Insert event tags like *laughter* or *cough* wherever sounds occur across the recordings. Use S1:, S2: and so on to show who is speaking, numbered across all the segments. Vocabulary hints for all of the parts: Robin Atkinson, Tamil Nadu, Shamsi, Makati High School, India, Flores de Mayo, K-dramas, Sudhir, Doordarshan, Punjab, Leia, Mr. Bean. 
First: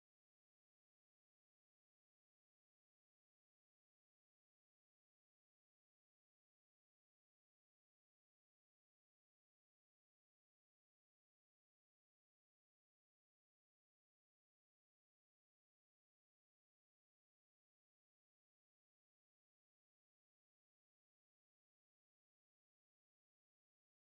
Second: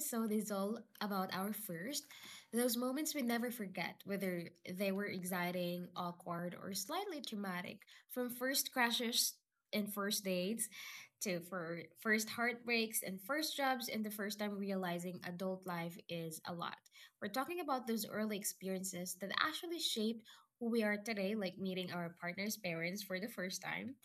S1: episode is all about our first, those moments we never forget, whether they were exciting, awkward, or slightly traumatic. From first crashes and first dates to for first heartbreaks and first jobs and the first time realizing adult life is a lot. We're talking about those early experiences that actually shaped who we are today, like meeting our partner's parents for the first time,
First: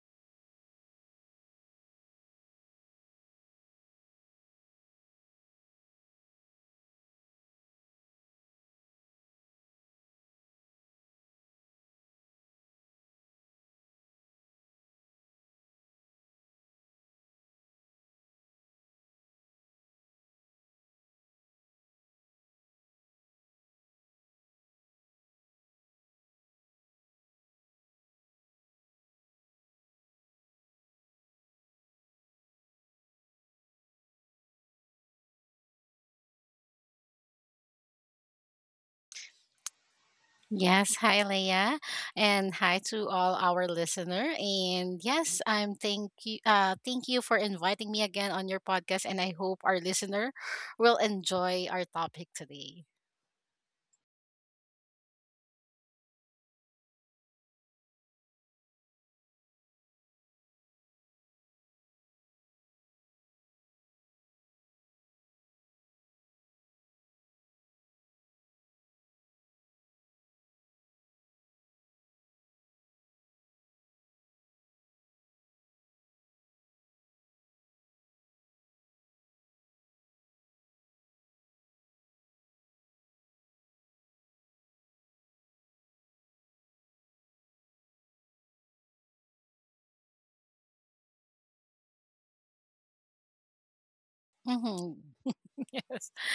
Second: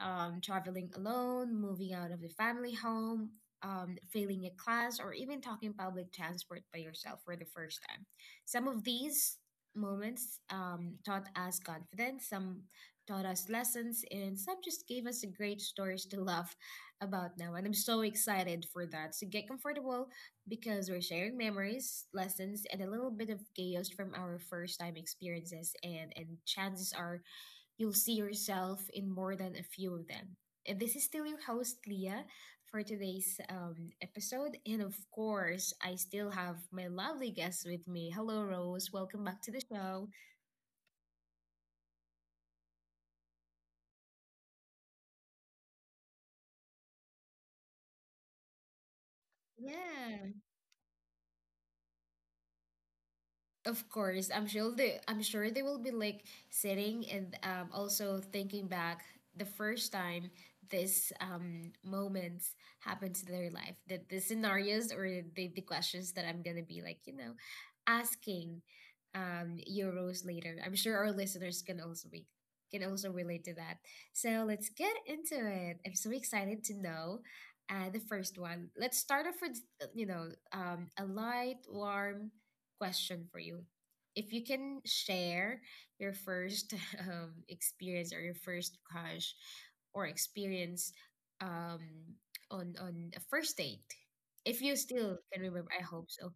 S1: traveling alone, moving out of the family home, failing a class, or even talking public transport by yourself for the first time. Some of these moments taught us confidence, some taught us lessons, and some just gave us great stories to laugh about now. And I'm so excited for that. So get comfortable because we're sharing memories, lessons, and a little bit of chaos from our first time experiences. And chances are you'll see yourself in more than a few of them. And this is still your host, Leah, for today's episode. And of course, I still have my lovely guest with me. Hello, Rose. Welcome back to the show.
S2: Yes, hi Leia, and hi to all our listener. And yes, I'm thank you. Thank you for inviting me again on your podcast, and I hope our
S1: Yeah.
S2: listener will enjoy our topic today.
S1: Of course, I'm sure they will be like sitting and also thinking back the first time this moments happened to their life, the scenarios or the questions that I'm gonna be like, you know, asking you, Rose, later. I'm sure our listeners can also be can also relate to that. So let's get into it. I'm so excited to know the first one. Let's start off with you know a light, warm question for you. If you can share your first *laughs* experience or your first crush or experience, um, on a first date, if you
S2: Hmm.
S1: still
S2: *laughs*
S1: can remember. I hope
S2: Yes,
S1: so.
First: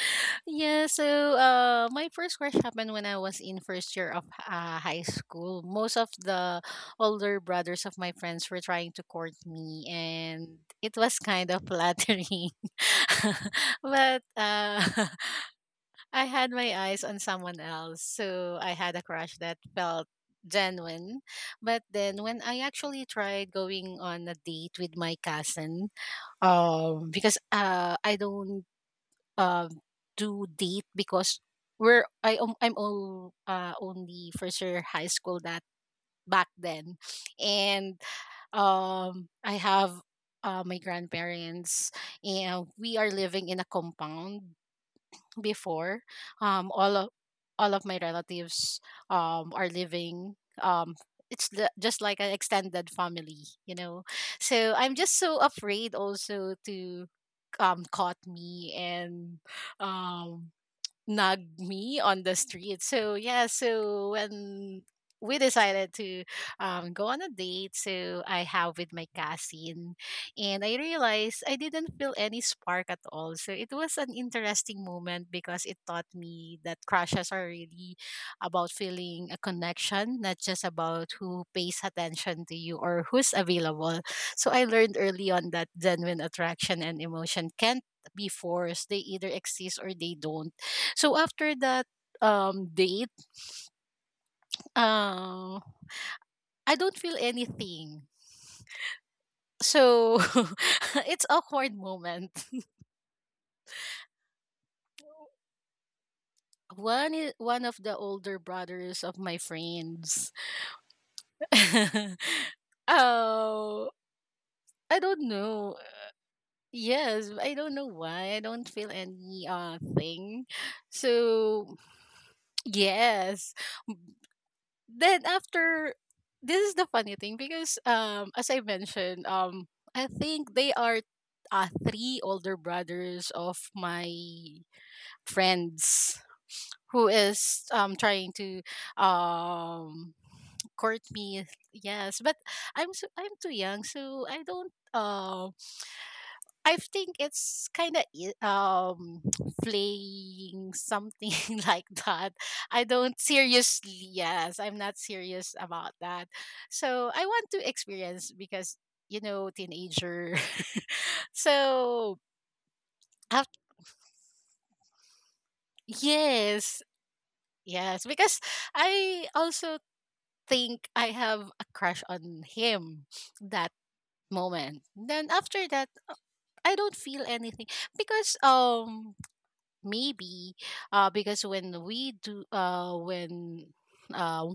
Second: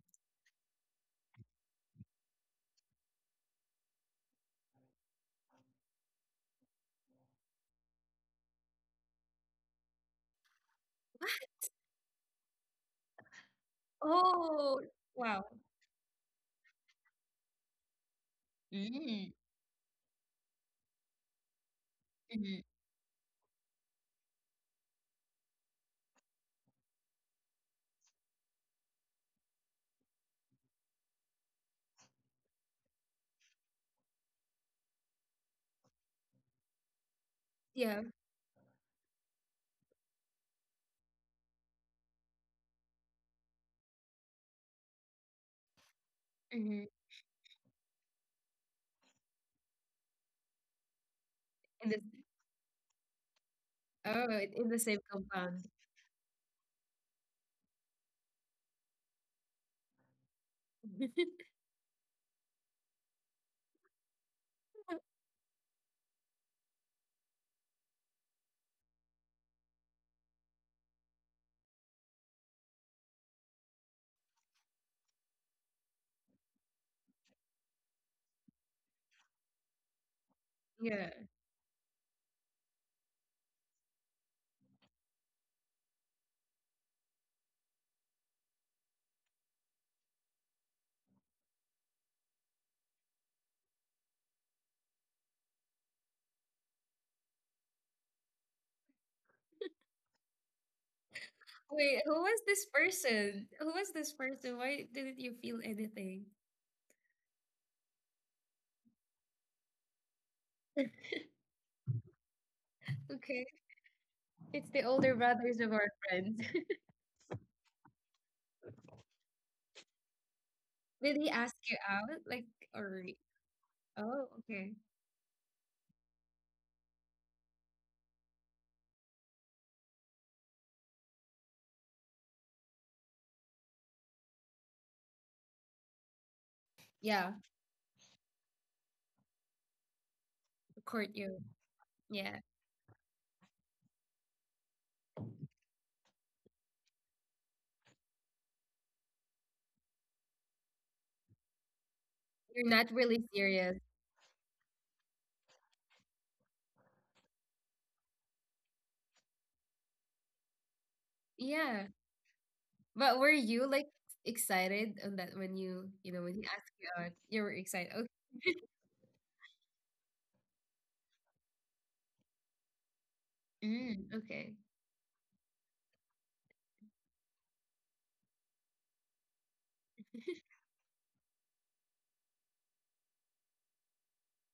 S2: yeah. So, my first crush happened when I was in first year of high school. Most of the older brothers of my friends were trying to court me, and it was kind of
S1: *laughs*
S2: flattering. *laughs* but
S1: Oh,
S2: *laughs*
S1: wow.
S2: I had my eyes on someone else, so I had a
S1: Mm,
S2: crush that felt genuine. But then when I
S1: mhm.
S2: actually tried going on a date with my cousin, because I don't uh, do date because we're I'm all only first year high school that back then. And
S1: Yeah.
S2: I have my grandparents, and we are living in a compound before. um
S1: Hmm.
S2: all of all of my relatives are living, um
S1: In the,
S2: just like an extended family, you know
S1: oh, in
S2: so
S1: the
S2: I'm
S1: same
S2: just so
S1: compound.
S2: afraid also to caught me and um nag
S1: *laughs*
S2: me on the street. So yeah, so when we decided to go on a date, so I have with my cousin, and I realized I didn't feel any spark at all. So it was an interesting moment because it taught me that crushes are really about feeling a connection, not just about
S1: Yeah.
S2: who pays attention to you or who's available. So I learned early on that genuine attraction and emotion can't be forced; they either exist or they don't. So after that date, uh, I don't feel anything. So *laughs* it's awkward
S1: Wait, who was
S2: moment.
S1: this person? Who was this person? Why didn't you feel anything?
S2: One of the older brothers of my friends. *laughs*
S1: Okay.
S2: Oh,
S1: It's the
S2: I
S1: older
S2: don't
S1: brothers of
S2: know.
S1: our friends.
S2: Yes, I don't know why. I don't feel any thing.
S1: Did he ask
S2: So
S1: you out? Like, or
S2: yes,
S1: oh, okay.
S2: then after this is the funny thing because as I mentioned, I think they are three older brothers of my friends who
S1: Yeah,
S2: is trying to um court
S1: court you.
S2: me, yes. But
S1: Yeah,
S2: I'm too young, so I don't. I think it's kind of um *tsk* playing something *laughs* like that.
S1: you're
S2: I
S1: not
S2: don't
S1: really serious.
S2: seriously, yes, I'm not serious about that. So I want to experience because teenager. *laughs*
S1: Yeah,
S2: so
S1: but were
S2: af-
S1: you like excited on that when you know, when he asked
S2: yes,
S1: you out, you were excited.
S2: yes, because
S1: Okay. *laughs*
S2: I also think I have a crush on him that
S1: Mm, okay.
S2: moment. Then after that, I don't feel anything because maybe because when uh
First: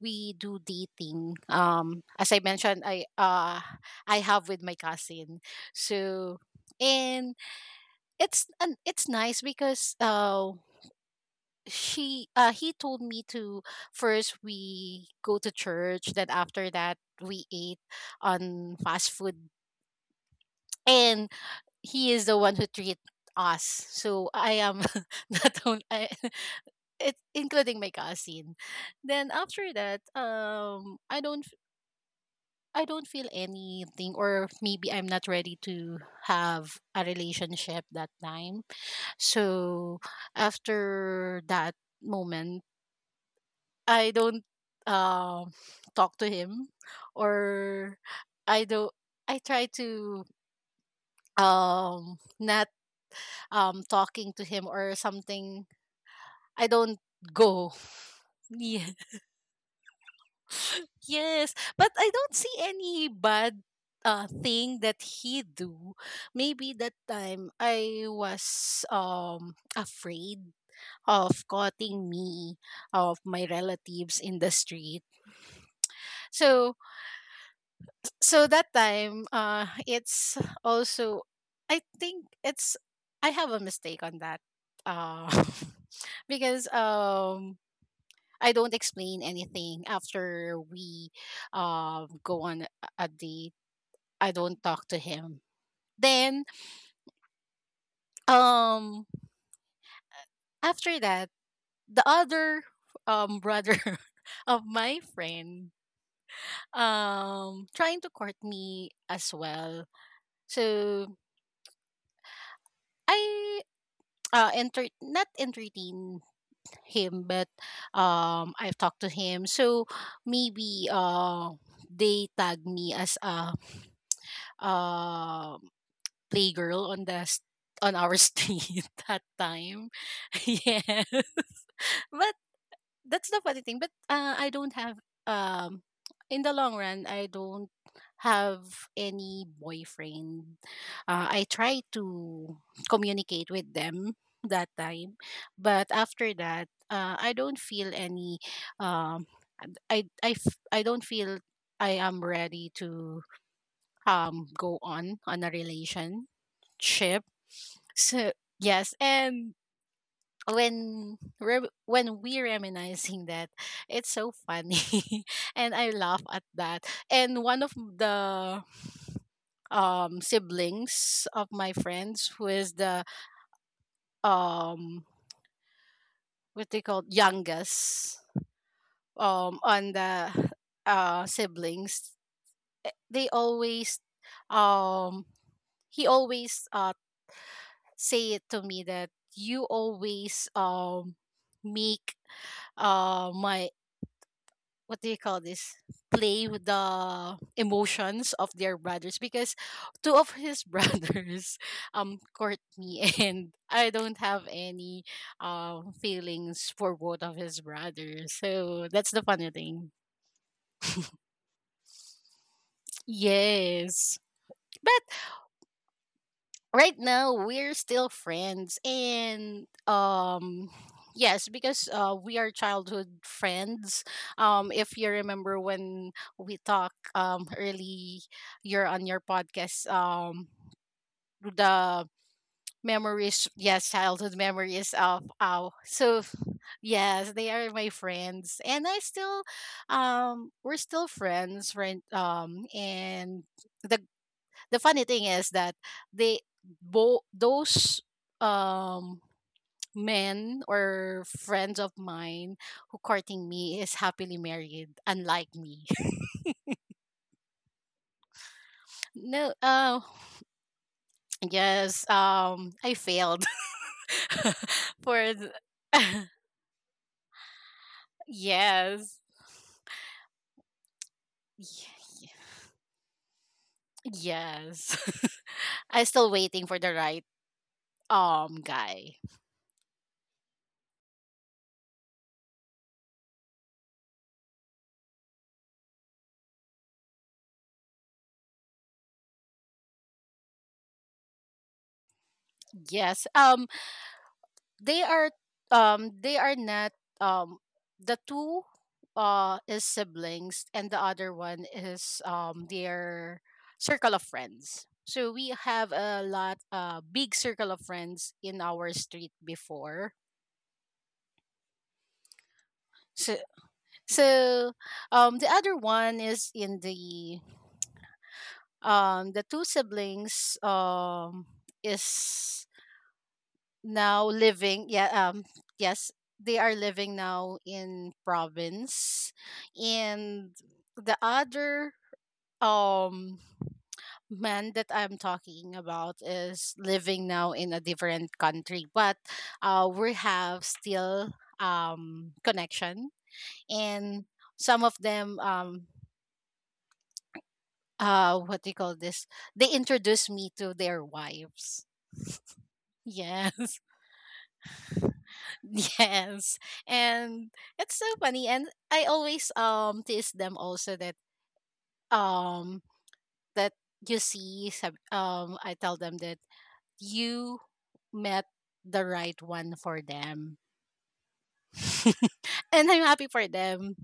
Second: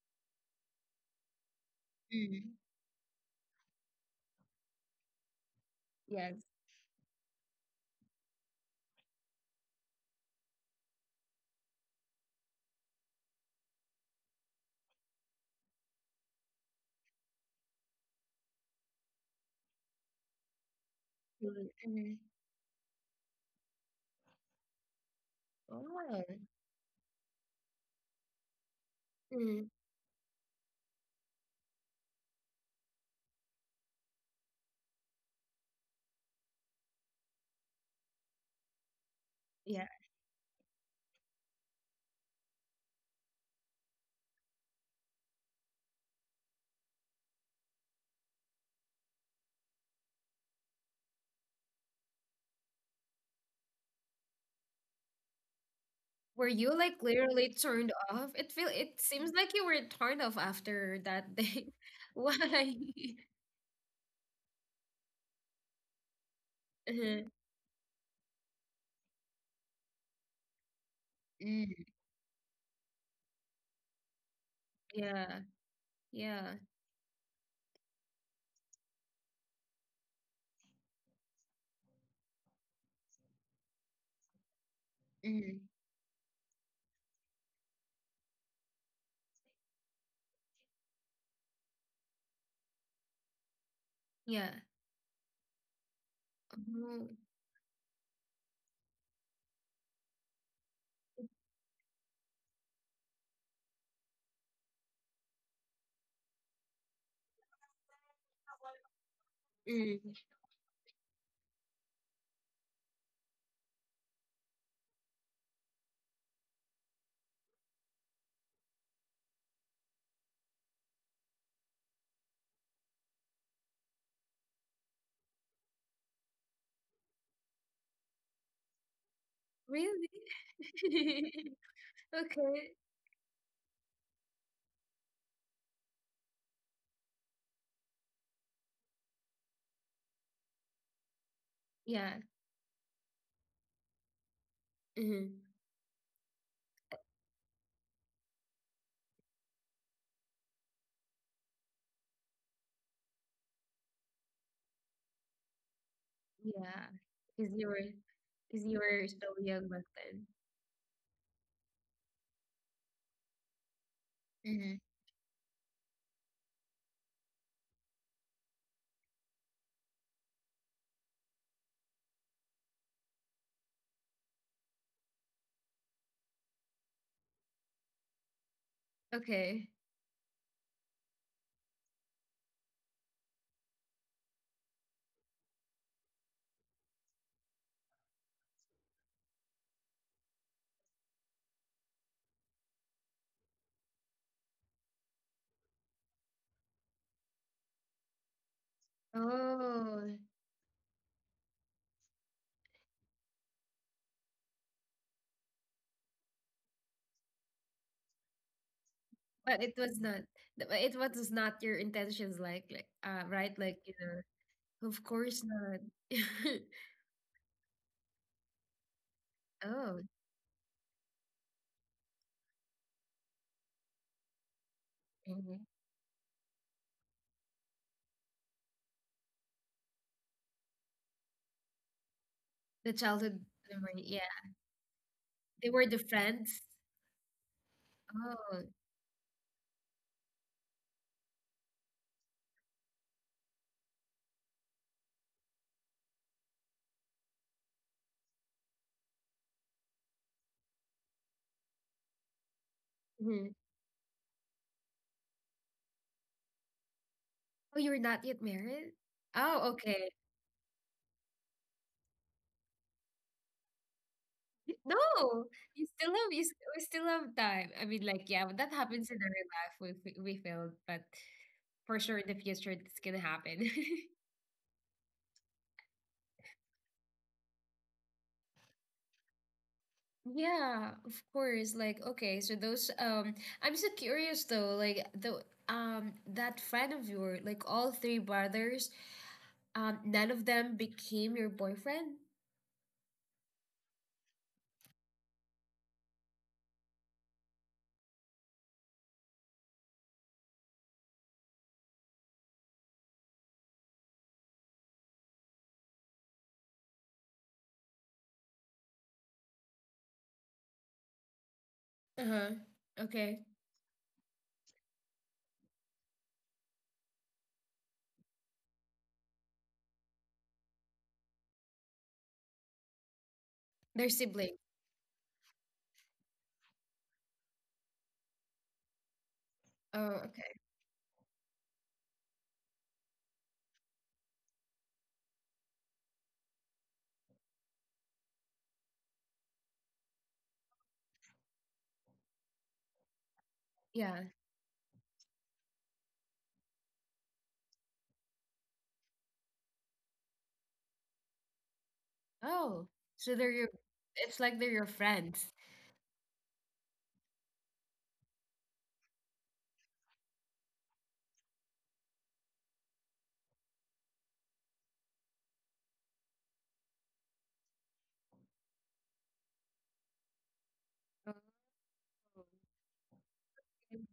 S2: we do dating, as I
S1: Mm,
S2: mentioned, I have with my cousin.
S1: yes.
S2: So and it's nice because she he told me to first we go to church, then after that we ate on fast food, and
S1: Mm,
S2: he
S1: mhm.
S2: is the one who treat us, so I am *laughs* not only I,
S1: Oh.
S2: it including my cousin. Then
S1: Mm,
S2: after that, I don't feel anything, or maybe I'm not ready to have a relationship that time.
S1: yeah.
S2: So after that moment, I don't um talk to him, or I don't. I try to not talking to him or something.
S1: Were
S2: I
S1: you
S2: don't
S1: like literally
S2: go. *laughs*
S1: turned off?
S2: Yeah.
S1: It seems like you were turned off after that
S2: Yes,
S1: day.
S2: but I
S1: *laughs*
S2: don't see
S1: Why? *laughs*
S2: any bad thing that he do. Maybe that
S1: Uh-huh.
S2: time I was afraid of
S1: Mm,
S2: cutting me of my relatives in the street.
S1: yeah. Yeah.
S2: So so that time it's also, I think, it's I have a mistake on that. Uh
S1: Mm.
S2: *laughs* because I don't explain anything after we go on a date. I
S1: Yeah.
S2: don't talk to him. Then
S1: Oh.
S2: um after that, the other brother *laughs* of my friend trying to court me as well.
S1: Mm.
S2: So I enter not entertain him, but I've talked to him. So maybe they tag me as a uh playgirl on the s- on our *laughs* street that time.
S1: Really?
S2: *laughs* yeah.
S1: *laughs*
S2: But
S1: Okay.
S2: that's the funny thing. But I don't have um in the long run I don't have any boyfriend. I try
S1: Yeah.
S2: to communicate with them that time,
S1: Mm-hmm.
S2: but after that, I don't feel any. Um, I don't feel I am ready to go on a relationship.
S1: Yeah. Because you were,
S2: So
S1: because you
S2: yes,
S1: were so
S2: and
S1: young back then.
S2: when we reminiscing that, it's so
S1: Mm-hmm.
S2: funny *laughs* and I laugh at that. And one of the siblings of my friends, who is the um what they call youngest
S1: Okay.
S2: on the siblings, eh, they always um he always say it to me that you always make my what do you call this, play with the emotions of their brothers, because
S1: Oh,
S2: two of his brothers *laughs* court me *laughs* and I don't have any feelings for both of his brothers, so that's the funny
S1: but it
S2: thing.
S1: was not. Th- but It was not your intentions, like, right? Like, you
S2: Yes,
S1: know, of
S2: but
S1: course not. *laughs*
S2: right now we're still friends, and
S1: Oh.
S2: *sighs* yes, because we are childhood friends. If you
S1: Mm-hmm.
S2: remember when we talk early, you're on your podcast, the
S1: The childhood
S2: memories, yes,
S1: memory. Yeah,
S2: childhood memories of
S1: they
S2: our,
S1: were the
S2: so
S1: friends.
S2: *sighs* yes, they are my
S1: Oh.
S2: friends, and I still we're still friends, right? And the the funny thing is that they both, those um men or friends of mine who
S1: Mm-hmm.
S2: courting me is happily married, unlike me. *laughs*
S1: Oh, you were not yet married.
S2: No,
S1: Oh, okay.
S2: yes, I failed. *laughs* for
S1: No,
S2: the,
S1: you still have,
S2: *laughs*
S1: we still have time. I mean, like, yeah, that happens in
S2: yes,
S1: our life. We failed, but for sure in the
S2: y-
S1: future it's gonna happen. *laughs*
S2: yes, *laughs* I am still waiting for the right guy.
S1: Yeah, of course. Like, okay, so those I'm so curious though, like the that friend of yours, like all three brothers, um, none of them became your boyfriend?
S2: Yes, they are they are not, um the two is siblings, and the other one is their circle of friends, so we have a lot big circle of friends in our street before.
S1: Uh-huh. Okay.
S2: So so the other one is in the two siblings, is
S1: They're
S2: now
S1: siblings.
S2: living, yeah. Yes, they are living now in province,
S1: Oh,
S2: and
S1: okay.
S2: the other um man that I'm talking about is living now in a different country, but we have still connection.
S1: Yeah.
S2: And some of them, what do you call this, they introduce me to their wives. *laughs*
S1: Oh, so they're
S2: Yeah.
S1: your, it's like they're your friends.
S2: Yes. And it's so funny, and I always tease them also that um that, I tell them that you met the right one for them. *laughs* And I'm happy for
S1: Oh.
S2: them,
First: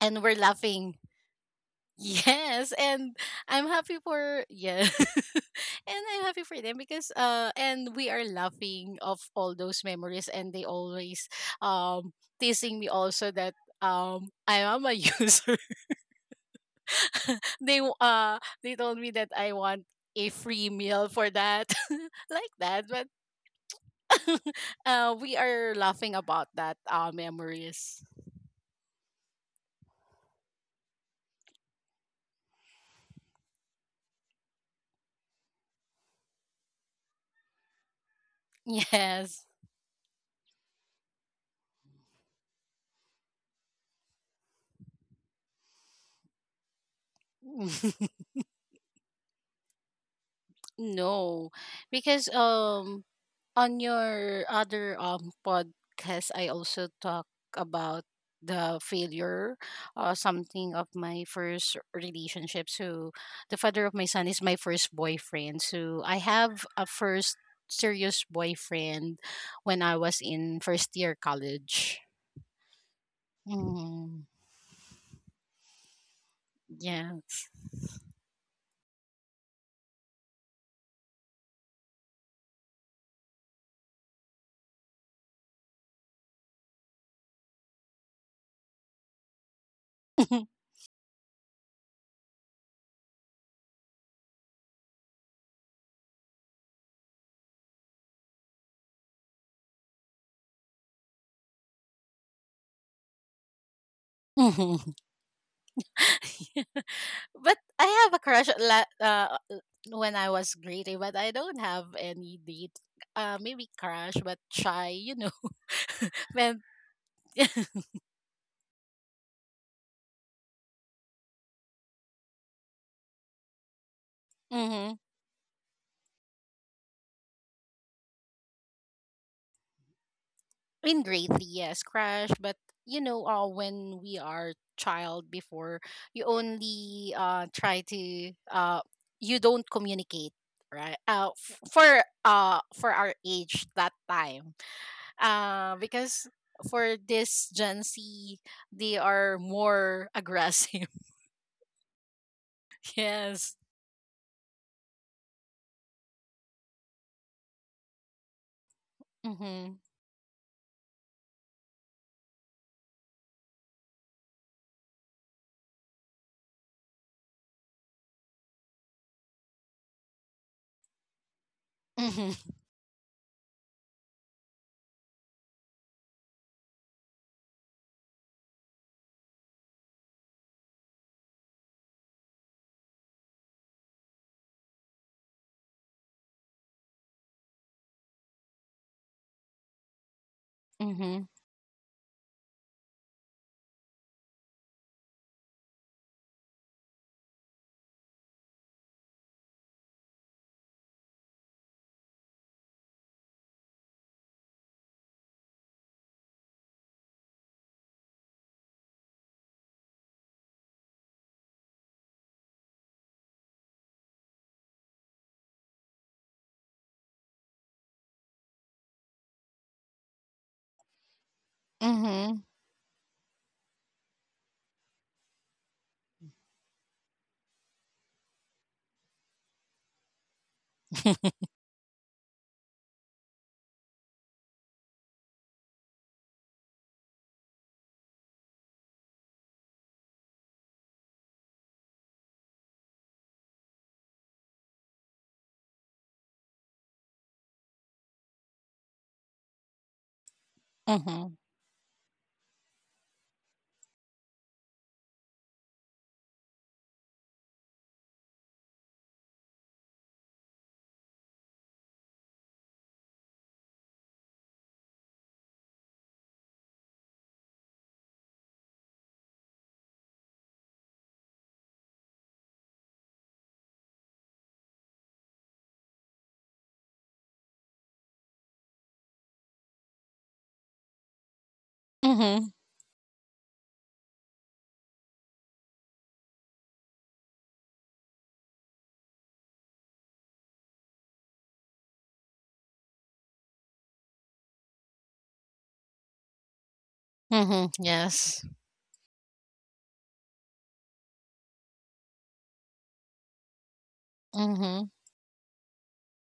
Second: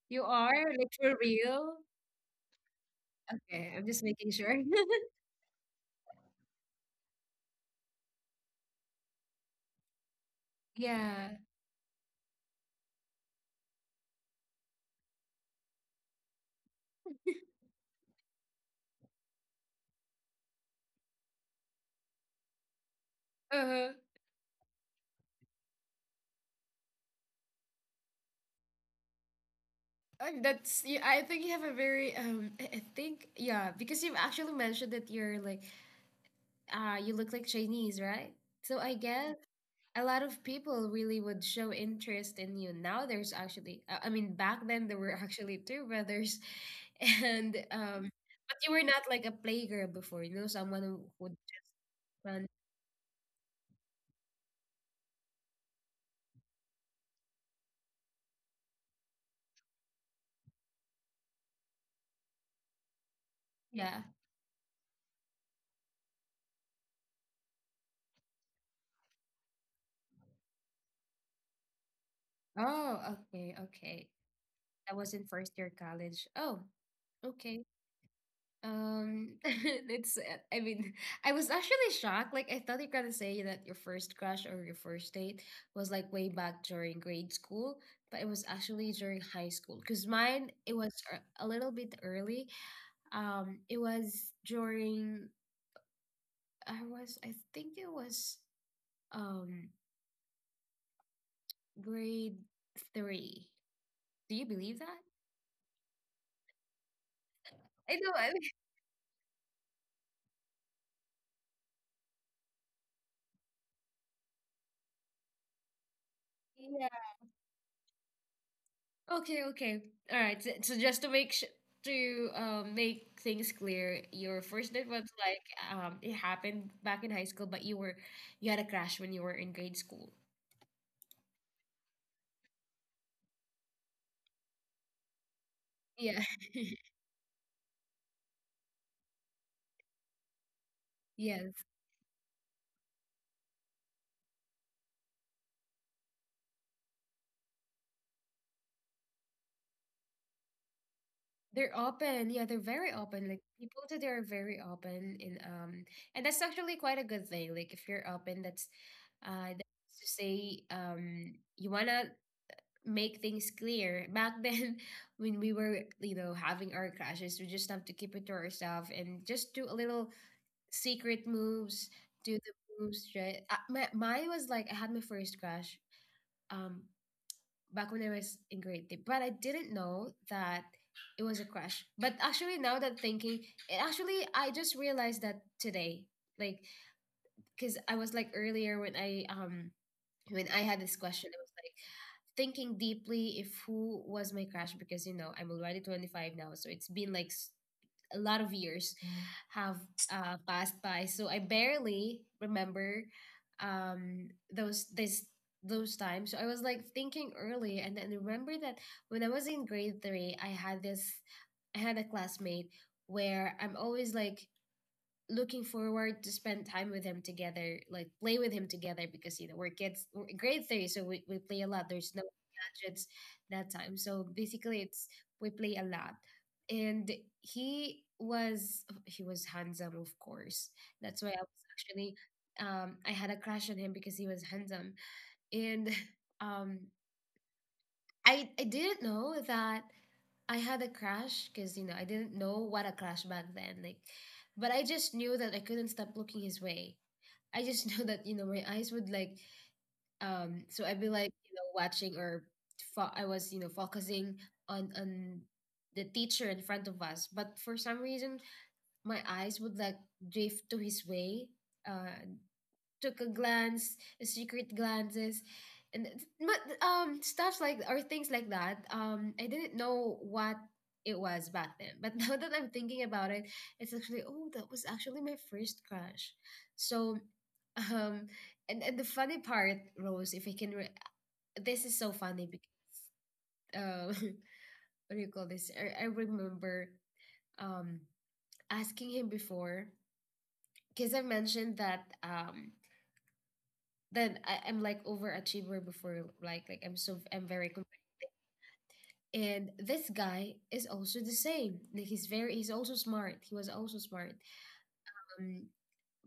S2: and
S1: You
S2: we're
S1: are? Like
S2: laughing.
S1: for real?
S2: Yes, and I'm
S1: Okay, I'm
S2: happy
S1: just making
S2: for
S1: sure.
S2: yeah.
S1: *laughs*
S2: *laughs* And I'm happy for them because and we are laughing of all those memories, and they always
S1: Yeah.
S2: um teasing me also that I am a *laughs* user. *laughs* They told me that I want a free meal for that *laughs* like that. But
S1: Uh-huh.
S2: *laughs* we are laughing about that memories.
S1: That's, yeah, I think you have a very um, I think yeah, because you've actually mentioned that you're like, uh, you look like Chinese, right? So I guess
S2: Yes.
S1: a lot of people really would show interest in you. Now there's actually I mean back then there were *laughs* actually two brothers *laughs* and um,
S2: *laughs*
S1: but you were not like a playgirl before, you know, someone who would
S2: No. Because
S1: run.
S2: on your other podcast I also talk about the failure, something of my first relationship. So the father of
S1: Yeah.
S2: my son is my first boyfriend, so I have a first serious boyfriend when I was in first year college.
S1: Oh, okay, okay.
S2: Mm,
S1: I was in first year college. Oh,
S2: yes.
S1: okay. *laughs* It's, I mean, *laughs* I was actually shocked. Like, I thought you're gonna say that your first crush or your first date was like way back during grade school, but it was actually during high school. Because mine,
S2: *laughs*
S1: it was a little bit early. It was during, I was, I think it was, um, grade three. Do you believe
S2: Mhm.
S1: that?
S2: *laughs* But I
S1: I know.
S2: have a
S1: I
S2: crush when I was greedy, but I don't have any date. Maybe crush, but shy. *laughs* when
S1: mean, *laughs*
S2: *laughs*
S1: okay, okay. All right. So, so just to to make things clear, your first date
S2: mm-hmm.
S1: was like, um, it happened back in high school, but you were, you had a crush when you were in grade school.
S2: In greedy, yes, crush. But when we are child before,
S1: Yeah.
S2: you
S1: *laughs*
S2: only try to you don't communicate, right?
S1: Yes.
S2: For our age that time. Because for this Gen Z, they are more aggressive.
S1: They're open. Yeah, they're very
S2: *laughs*
S1: open. Like
S2: Yes.
S1: people today are very open in um, and that's actually quite a good thing. Like if you're open, that's uh,
S2: Mm-hmm.
S1: that's to say um, you wanna make things clear. Back then, *laughs* when we were, you know, having our crashes, we just have to keep it to ourselves and just do a little secret moves, do the
S2: Mm-hmm.
S1: moves, right? My, mine was like, I had my first crash um, back when I was in grade three, but I didn't know that it was a crash. But actually, now that thinking, it actually, I just realized that today, like, because I was like earlier when I had this
S2: Mm-hmm.
S1: question, it was like, thinking deeply if who was my crush because you know I'm already 25 now, so it's been like a lot of years have passed by. So I barely remember um, those this those times. So I was like thinking early, and then remember that when I was in grade three, I had a classmate where I'm always like looking forward to spend time with him together, like play with him together because you know we're kids, we're in grade three, so we play a lot. There's no
S2: Mm-hmm.
S1: gadgets that time, so basically it's we play a lot, and he was handsome, of course. That's why I was actually um, I had a crush on him because he was handsome, and *laughs* um, I didn't know that I had a crush because you know I didn't know what a crush back then. Like, but I just knew that I couldn't stop looking his way. I just *laughs* knew that you know my eyes would like. So I'd be like
S2: Mm-hmm.
S1: you know watching or I was you know focusing on the teacher in front of us, but for some reason my eyes would like drift to his way. Uh, took a glance, secret glances, and it's- but stuff like or things like that. I didn't know what it was back then, but *laughs* now that I'm thinking about it, it's actually oh that was actually my first crush. So, um, and the funny part, Rose, if I can, re- this is so funny.
S2: Mm-hmm.
S1: Because, uh, *laughs* what do you call this? I remember um, asking him before because I mentioned that um, then I'm like overachiever before like I'm so I'm very
S2: Mm-hmm.
S1: com-,
S2: Yes.
S1: and this guy is also the same. Like he's very, he's also smart. He was also smart.
S2: Mm-hmm.
S1: Um,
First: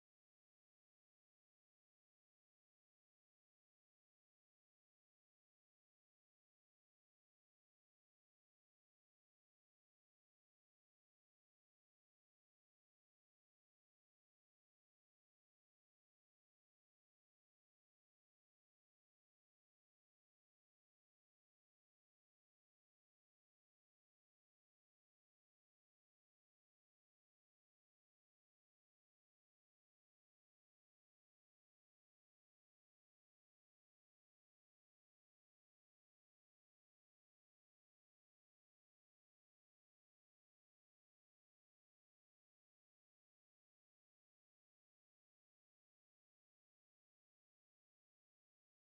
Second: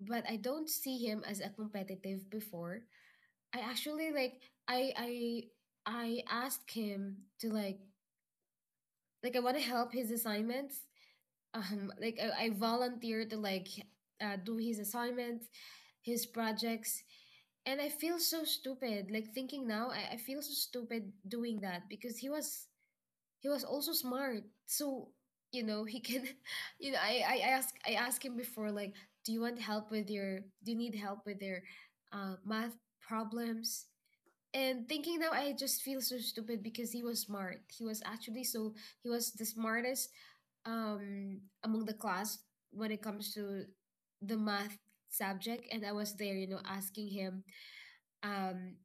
S1: but I don't see him as a competitive before. I actually like I I I asked him to like I want to help his assignments like I volunteered to like do his assignments, his projects, and I feel so stupid. Like thinking now, I feel so stupid doing that because he was also smart. So you know he can, *laughs* you know I asked him before like, do you need help with your math problems? And thinking now, I just feel so stupid because he was smart. He was actually so, he was the smartest um, among the class when it comes to the math subject, and I was there, you know, asking him um,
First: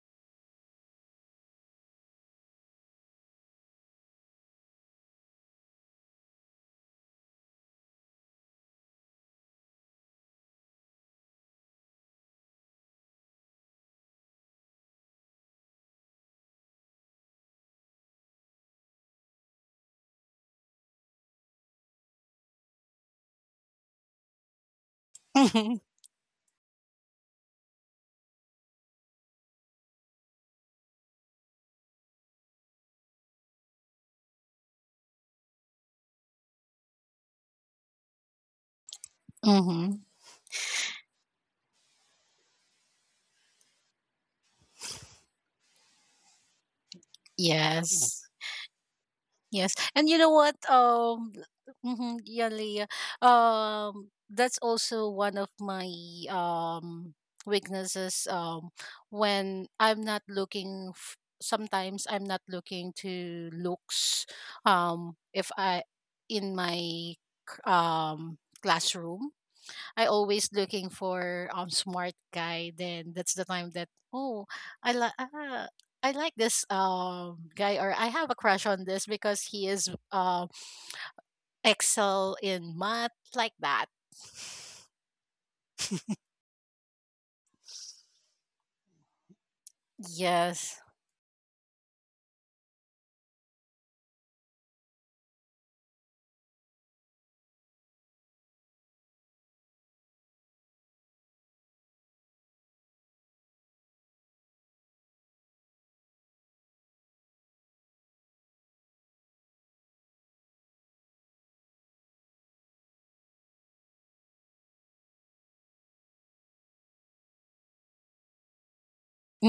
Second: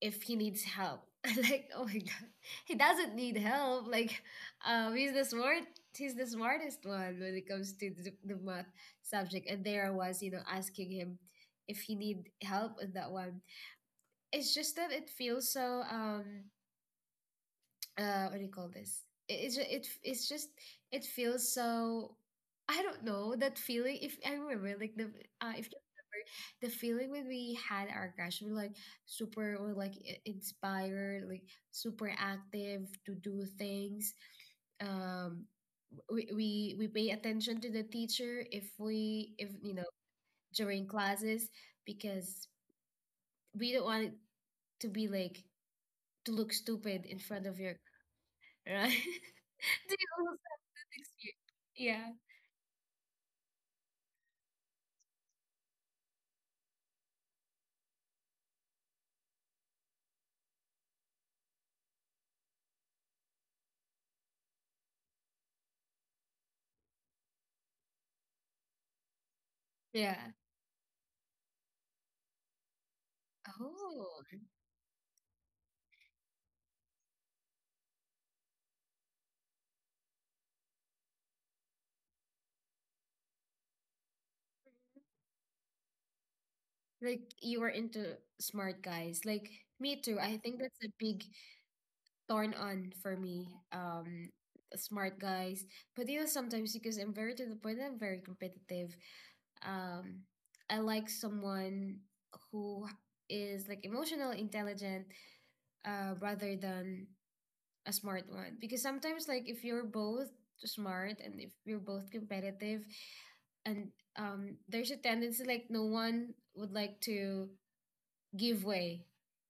S1: if he needs help. *laughs* Like, oh my god. He doesn't need help. Like um, he's the smartest one when it comes to the math subject. And there I was, you know, asking him if he need help in that one. It's just that it feels so um, uh, what do you call this, it, it's ju- it, f- it's just it feels so, I don't know that feeling if I remember like the if you
S2: Mm-hmm.
S1: remember the feeling when we had our crush, we like super or like I- inspired like super active to do things um, we we pay attention to the teacher if we if you know
S2: Mm-hmm.
S1: during classes because we don't want it to be like to look stupid in front of your
S2: Yes.
S1: *laughs* right.
S2: Yes.
S1: *laughs* Do
S2: And you
S1: you,
S2: know what?
S1: next year. Yeah.
S2: Mhm, yeah, Leah. That's also one of my um weaknesses, when I'm not looking sometimes I'm not looking to looks, if I in my um classroom, I
S1: Yeah.
S2: always looking for smart guy. Then that's the time that,
S1: Oh,
S2: oh, I like ah, ah, I like this guy, or I have a crush on this because he is excel in math, like that.
S1: like you are into smart guys. Like me too. I think
S2: Yes.
S1: that's a big turn on for me. Smart guys. But you know, sometimes because I'm very to the point, I'm very competitive. Um, I like someone who is like emotional, intelligent, rather than a smart one because sometimes like if you're both smart and if you're both competitive and there's a tendency like no one would like to give way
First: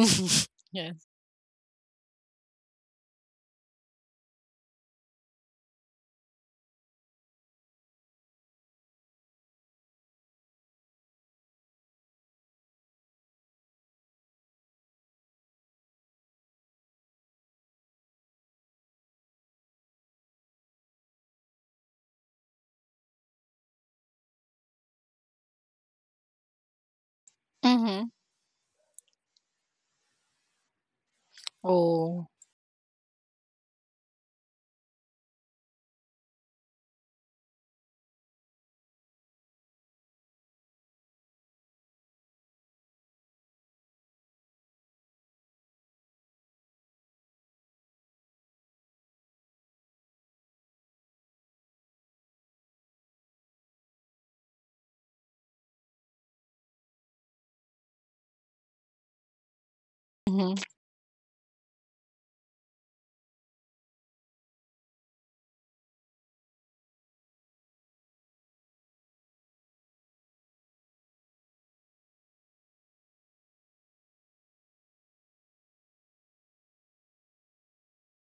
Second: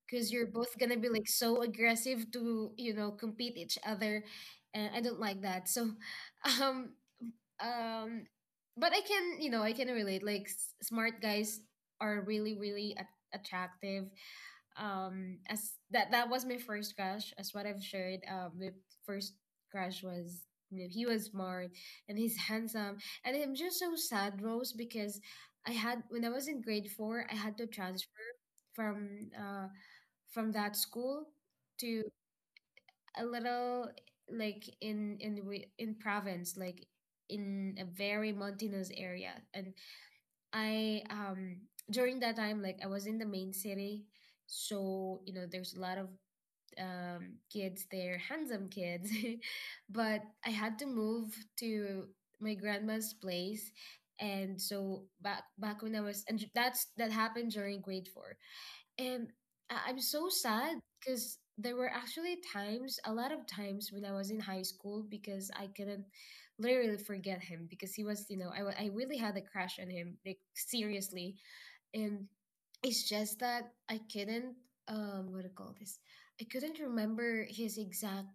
S1: because you're both
S2: *laughs*
S1: gonna
S2: yes.
S1: be like so aggressive to compete each other, and I don't like that so *laughs* um um but I can I can relate, like smart guys are really, really attractive. As that was my first crush, as what I've shared, my first crush was, you know, he was smart and he's handsome, and I'm just so sad, Rose, because I had when I was in grade four I had to
S2: Mm-hmm.
S1: transfer from uh from that school to
S2: Oh.
S1: a little, like in province, like in a very mountainous area. And I during that time, like, I was in the main city, so you know there's a lot of kids there, handsome kids, *laughs* but I had to move to my grandma's place. And so back, when I was and that happened during grade 4. And I'm so
S2: Mm-hmm.
S1: sad, because there were actually times, a lot of times when I was in high school, because I couldn't literally forget him, because he was, I really had a crush on him, like, seriously. And it's just that I couldn't, what do you call this? I couldn't remember his exact,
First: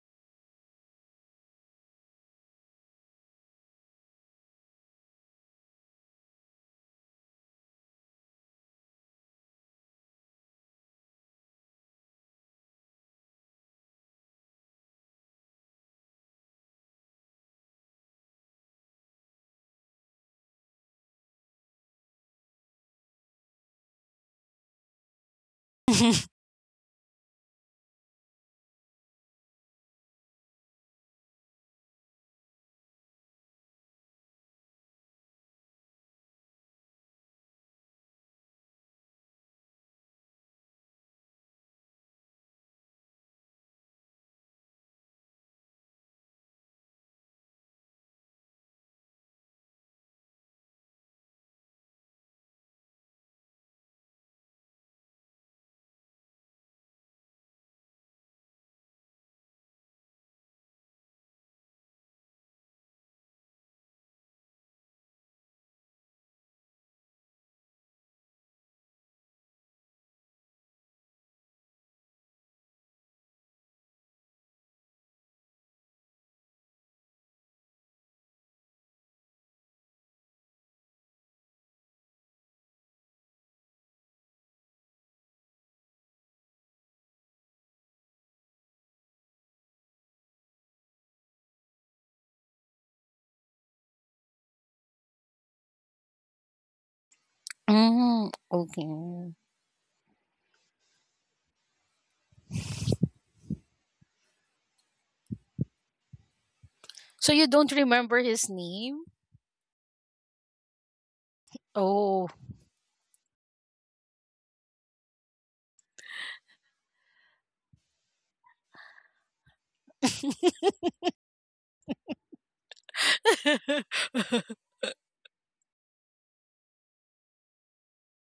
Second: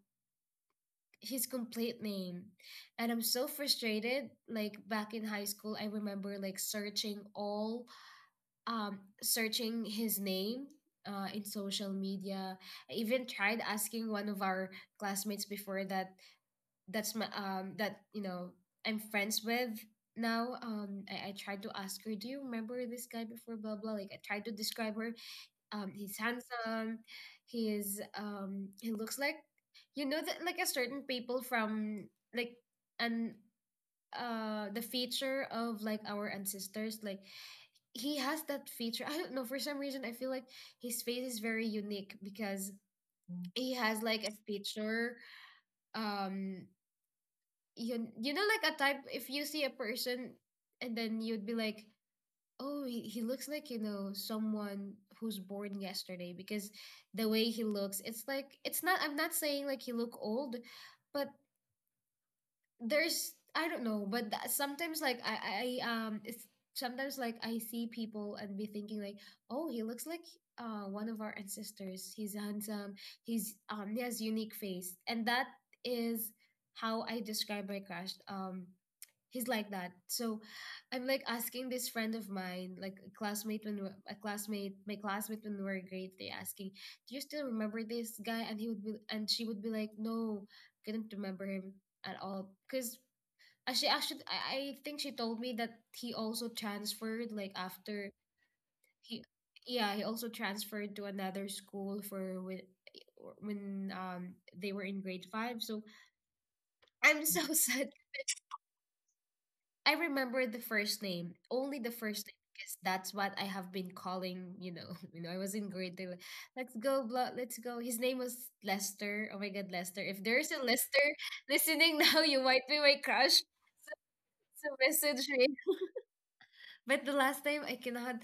S1: his complete name. And I'm so frustrated. Like, back in high school, I remember, like, searching his name in social media. I even tried asking one of our classmates before, that that's my, that I'm friends with now. I tried to ask her, do you remember this guy before? Blah blah. Like, I tried to describe her. He's
S2: *laughs*
S1: handsome. He is. He looks like, that, like, a certain people from, like, an the feature of, like, our ancestors, like, he has that feature. I don't know. For some reason, I feel like his face is very unique because he has like a feature. Um, like a type. If you see a person, and then you'd be like, oh, he looks like someone who's born yesterday, because the way he looks, it's like it's not. I'm not saying like he look old, but there's, I don't know, but sometimes like I it's sometimes like I see people and be thinking like, oh, he looks like one of our ancestors. He's handsome. He has unique face, and that is how I describe my crush. He's like that. So I'm like asking this friend of mine, like a classmate, my classmate when we were in grade three, asking, "Do you still remember this guy?" And he would be, and she would be like, "No, couldn't remember him at all," because she actually, I think she told me that he also transferred, like, after
S2: Okay.
S1: he, yeah, he also transferred to another school for when they were in grade five. So I'm
S2: So
S1: so
S2: you
S1: *laughs*
S2: don't
S1: sad.
S2: remember his name?
S1: I remember the first name, only the first
S2: Oh.
S1: name, because that's what I have been calling, you know, *laughs* you know, I was in grade two, like, let's go, blah, let's go. His name was Lester. Oh my God, Lester. If there's a Lester *laughs* listening now, you might be my crush.
S2: *laughs* mm-hmm.
S1: So message me. But the last name I cannot,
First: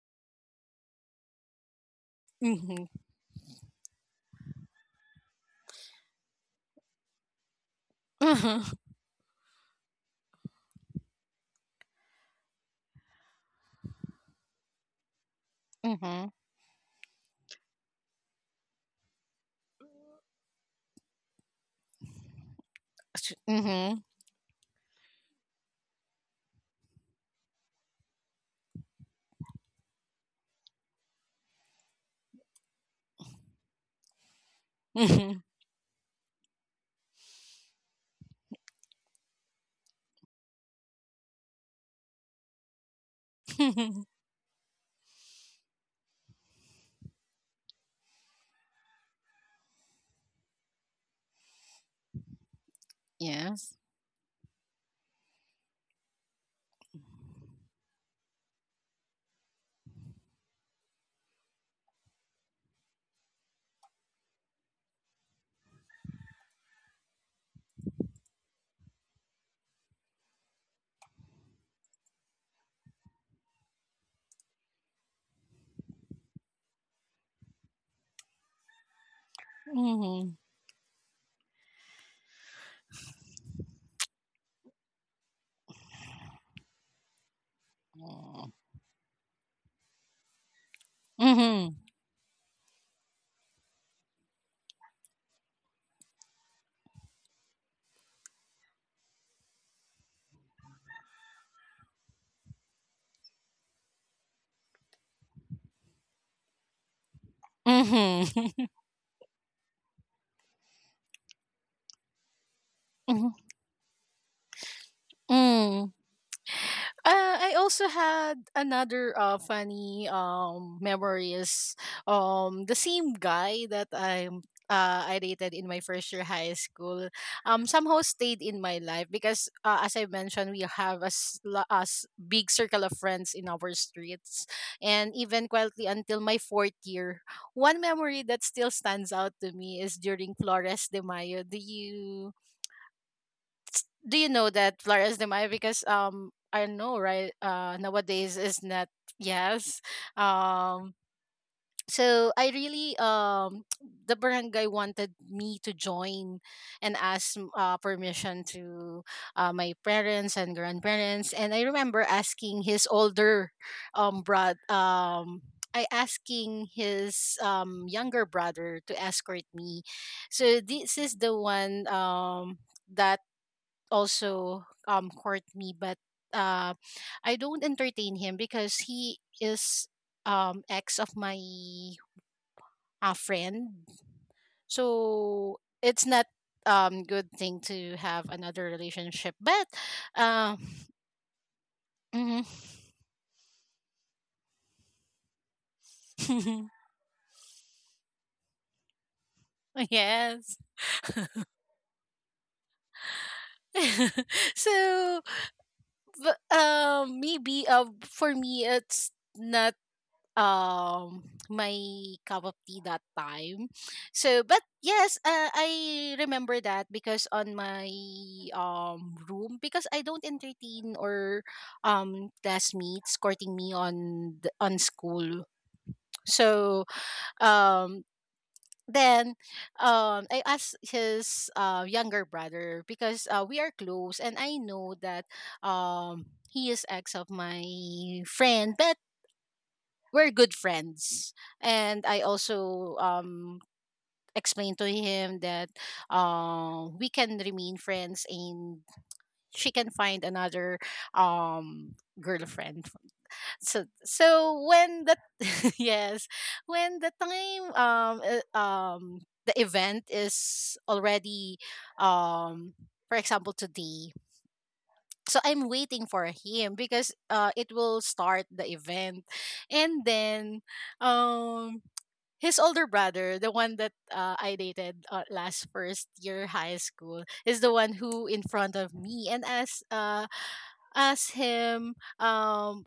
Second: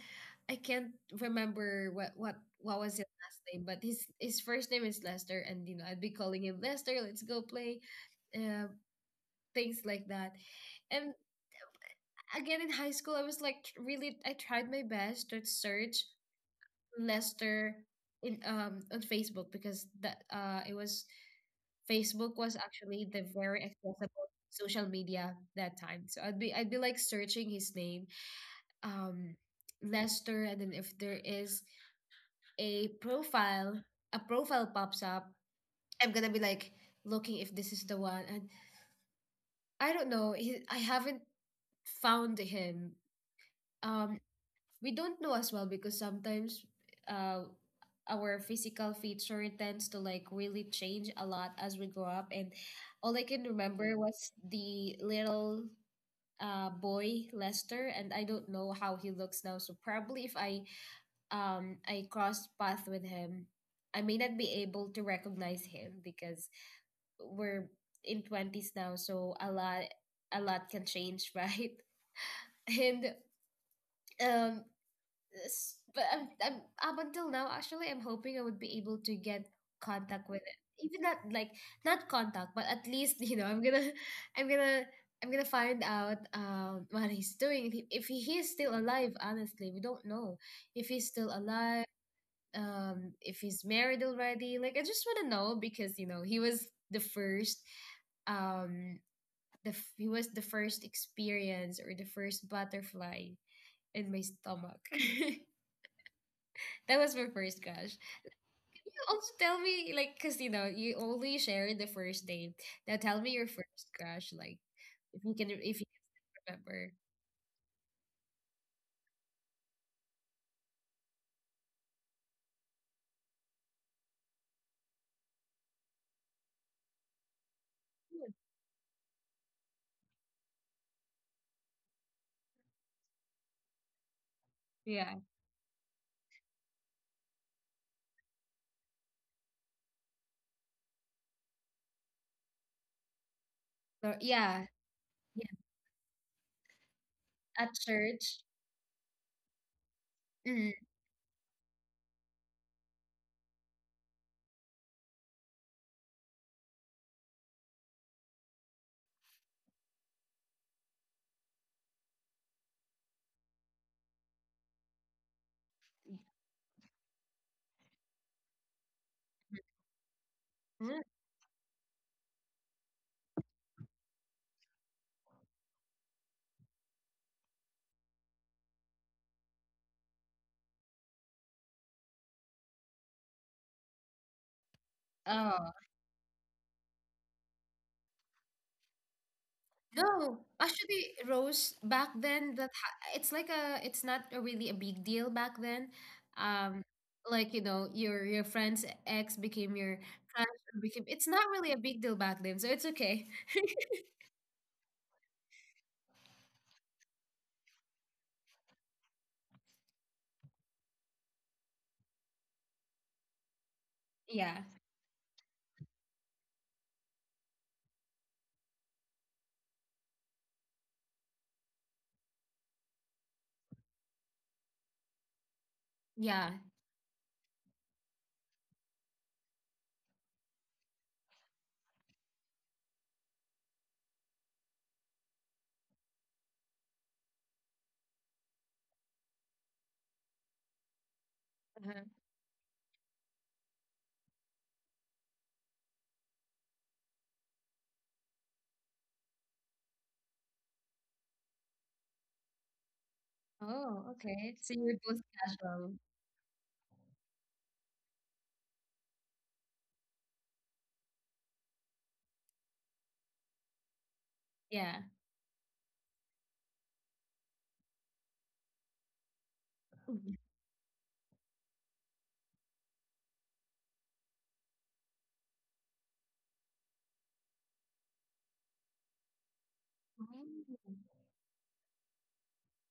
S1: I can't remember what was his last name. But his first name is Lester, and you know I'd be calling him Lester. Let's go play.
S2: Mm-hmm.
S1: Uh, things like that. And again, in high school, I was like, really, I tried my best to search
S2: Mm-hmm.
S1: Lester in, on Facebook, because that it was, Facebook was actually the very accessible social media that time. So I'd be, like, searching his name, um Lester, and then if there is a profile, a profile pops up,
S2: Mm-hmm.
S1: I'm gonna be like looking if this is the one. And I don't know, he, I haven't found him, um,
S2: *laughs*
S1: we don't know as well, because sometimes uh, our physical feature tends to, like, really change a lot as we grow up. And all I can
S2: yes.
S1: remember was the little boy Lester, and I don't know how he looks now. So, probably, if I crossed path with him, I may not be able to recognize him because we're in twenties now. So a lot, a lot can change, *laughs* right? And um, but up until now, actually, I'm hoping I would be able to get contact
S2: Mhm.
S1: with it. Even not like, not contact, but at least, *laughs* you know, *laughs* I'm gonna, I'm gonna find out what he's doing. If he's
S2: Mhm.
S1: still alive, honestly, we don't know if he's still
S2: Mhm.
S1: alive. If he's married already, like, I just want to know, because you know he was the first, um he was the first experience, or the first butterfly in my stomach. *laughs* That was my first crush. Can you also tell me, like, because you know, you only share the first name. Now tell me
S2: Mhm. *laughs*
S1: your first crush, like, if you
S2: Mm.
S1: can remember.
S2: I also had another funny memory is the same guy that I dated in my first year high school somehow stayed in my life because, as I mentioned, we have a, big circle of friends in our streets,
S1: Yeah.
S2: and even quietly until my fourth year, one memory that still stands out to me is during Flores de Mayo.
S1: So,
S2: Do you know
S1: yeah.
S2: that Flores de
S1: Yeah.
S2: Mayo? Because, I know, right?
S1: At church.
S2: Nowadays is not, yes
S1: Mm.
S2: um. So I really *tsk* the barangay wanted me to join, and ask permission to my parents and grandparents. And I remember asking his older brother, I asking his younger brother to escort me. So this
S1: Mm.
S2: is the one that also court me, but uh I don't entertain him because he is ex of my friend. So
S1: Oh,
S2: it's not good thing to have another relationship. But
S1: no!
S2: uh
S1: Actually, Rose, back
S2: mhm.
S1: then that, it's like a, it's not a really a big deal back then. Um,
S2: *laughs*
S1: like, you know, your friend's ex became your crush.
S2: Yes.
S1: Became, it's not really a big deal back then, so it's okay.
S2: *laughs* So maybe for me it's not um my cup of tea that time, so
S1: Yeah,
S2: but yes, I remember that because on my room because I don't entertain or classmates courting me on school.
S1: yeah.
S2: So um then I asked his younger brother because we are close and I know that um he is ex of my friend, but we're good friends.
S1: Uh-huh.
S2: And I also explained to him that we can remain friends and she can find another girlfriend. So
S1: Oh, okay. So you're
S2: when the
S1: both
S2: *laughs*
S1: casual.
S2: yes, when the time the event is already um for example today,
S1: Yeah.
S2: so I'm waiting for him because it will start the event. And
S1: Mhm.
S2: then um his older brother, the one that I dated last first year high school, is the one who in front of me and as
S1: Oh.
S2: asked him, um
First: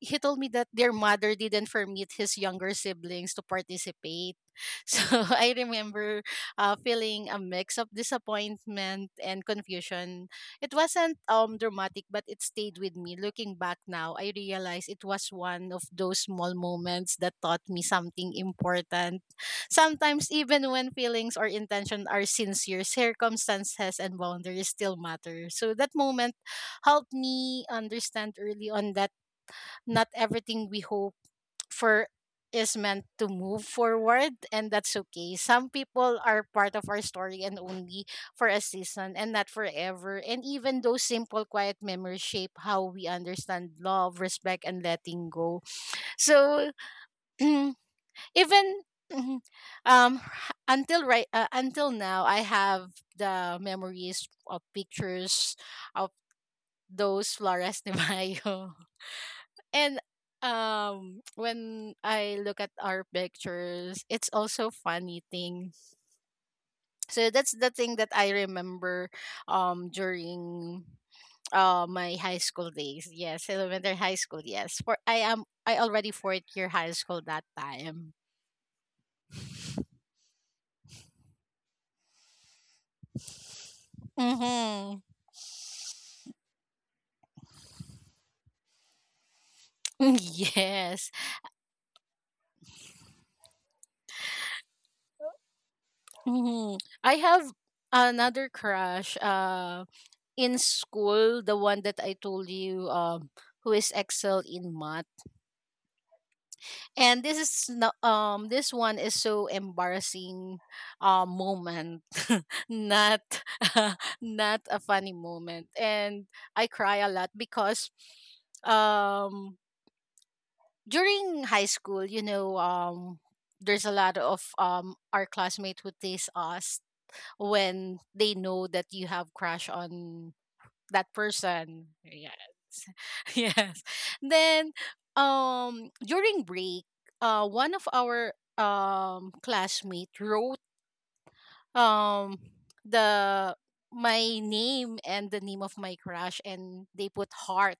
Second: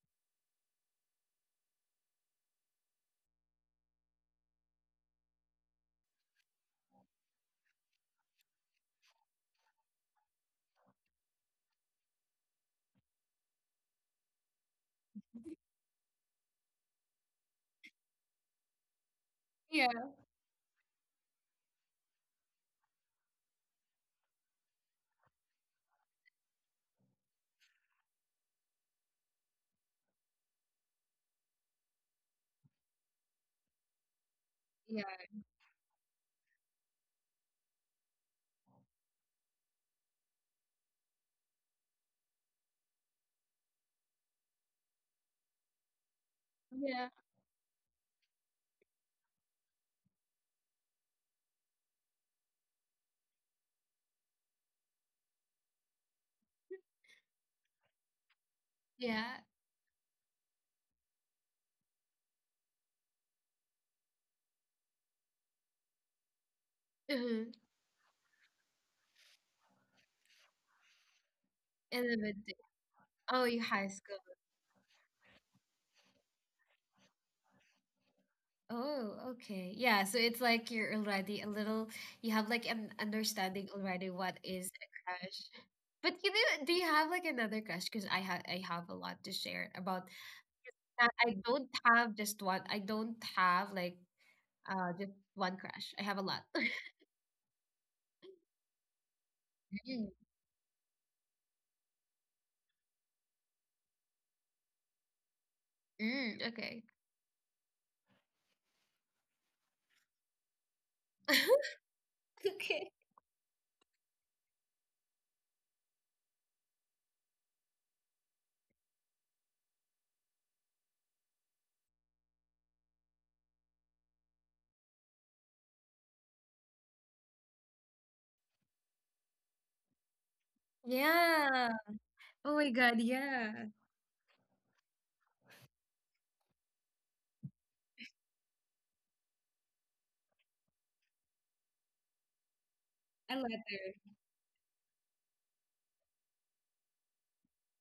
S2: he told me that their mother didn't permit his younger siblings to participate. *laughs* So I remember feeling a mix of disappointment and confusion. It wasn't dramatic, but it stayed with me. Looking back now, I realize it was one of those small moments that taught me something important.
S1: Yeah,
S2: Sometimes, even when feelings or intention are sincere, circumstances and boundaries still matter. So that moment helped me understand early on that not everything we hope for is meant to move forward, and that's
S1: yeah,
S2: okay. Some people are part of our story and only for a season and not forever, and even those simple quiet memories shape how we understand love, respect, and letting go. So
S1: yeah,
S2: *clears throat* even Mhm. Until now I have the memories of pictures of those Flores de *laughs* Mayo.
S1: yeah.
S2: And when I look at our pictures, it's also funny thing. So
S1: Mm-hmm.
S2: that's the thing that I remember during my high
S1: Elementary.
S2: school days.
S1: Oh,
S2: Yes,
S1: you high
S2: elementary high
S1: school.
S2: school, yes. For I am I already fourth year high school that time.
S1: Oh, okay. Yeah, so it's like you're already a little, you have like an understanding already what is a
S2: Mm-hmm. *laughs*
S1: crush. But you know, do you have like another crush? Because I have a lot to share about that.
S2: Yes.
S1: I don't have just one. I don't have like just one crush. I have a lot.
S2: Mm-hmm.
S1: *laughs*
S2: I have another crush
S1: Mm,
S2: in school, the one that I told you who is Excel in math.
S1: mm, okay.
S2: And this is no- this one is so embarrassing moment.
S1: *laughs*
S2: *laughs*
S1: Okay.
S2: Not *laughs* not a funny moment. And I cry a lot because um during high school, you know, there's a lot of our classmates who tease us when they know that you have crush on that
S1: Yeah.
S2: person. Yes.
S1: Oh my God.
S2: *laughs*
S1: Yeah.
S2: Yes. Then during break, one of our classmate wrote um
S1: A
S2: the
S1: letter.
S2: my name and the name of my crush, and they put heart.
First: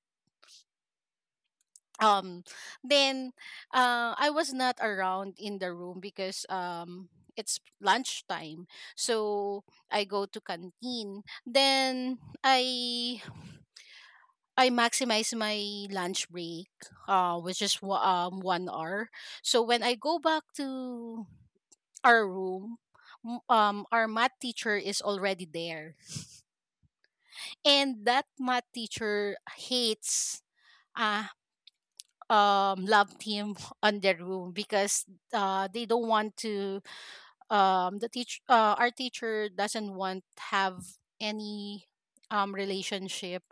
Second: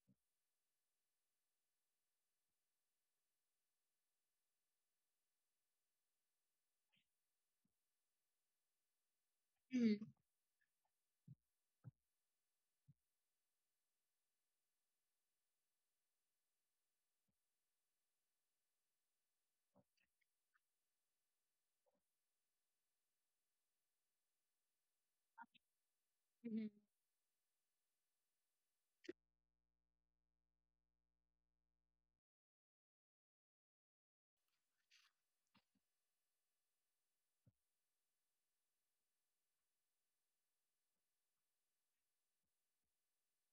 S2: Um then I was not around in the room because it's lunchtime. So I
S1: Mhm,
S2: go to canteen. Then I I maximize my lunch break, 1 hour. So when I go back to our room, our math teacher is already there,
S1: mhm.
S2: and that math teacher hates uh love team *laughs* on their room because they don't want to the teach our teacher doesn't want have any relationship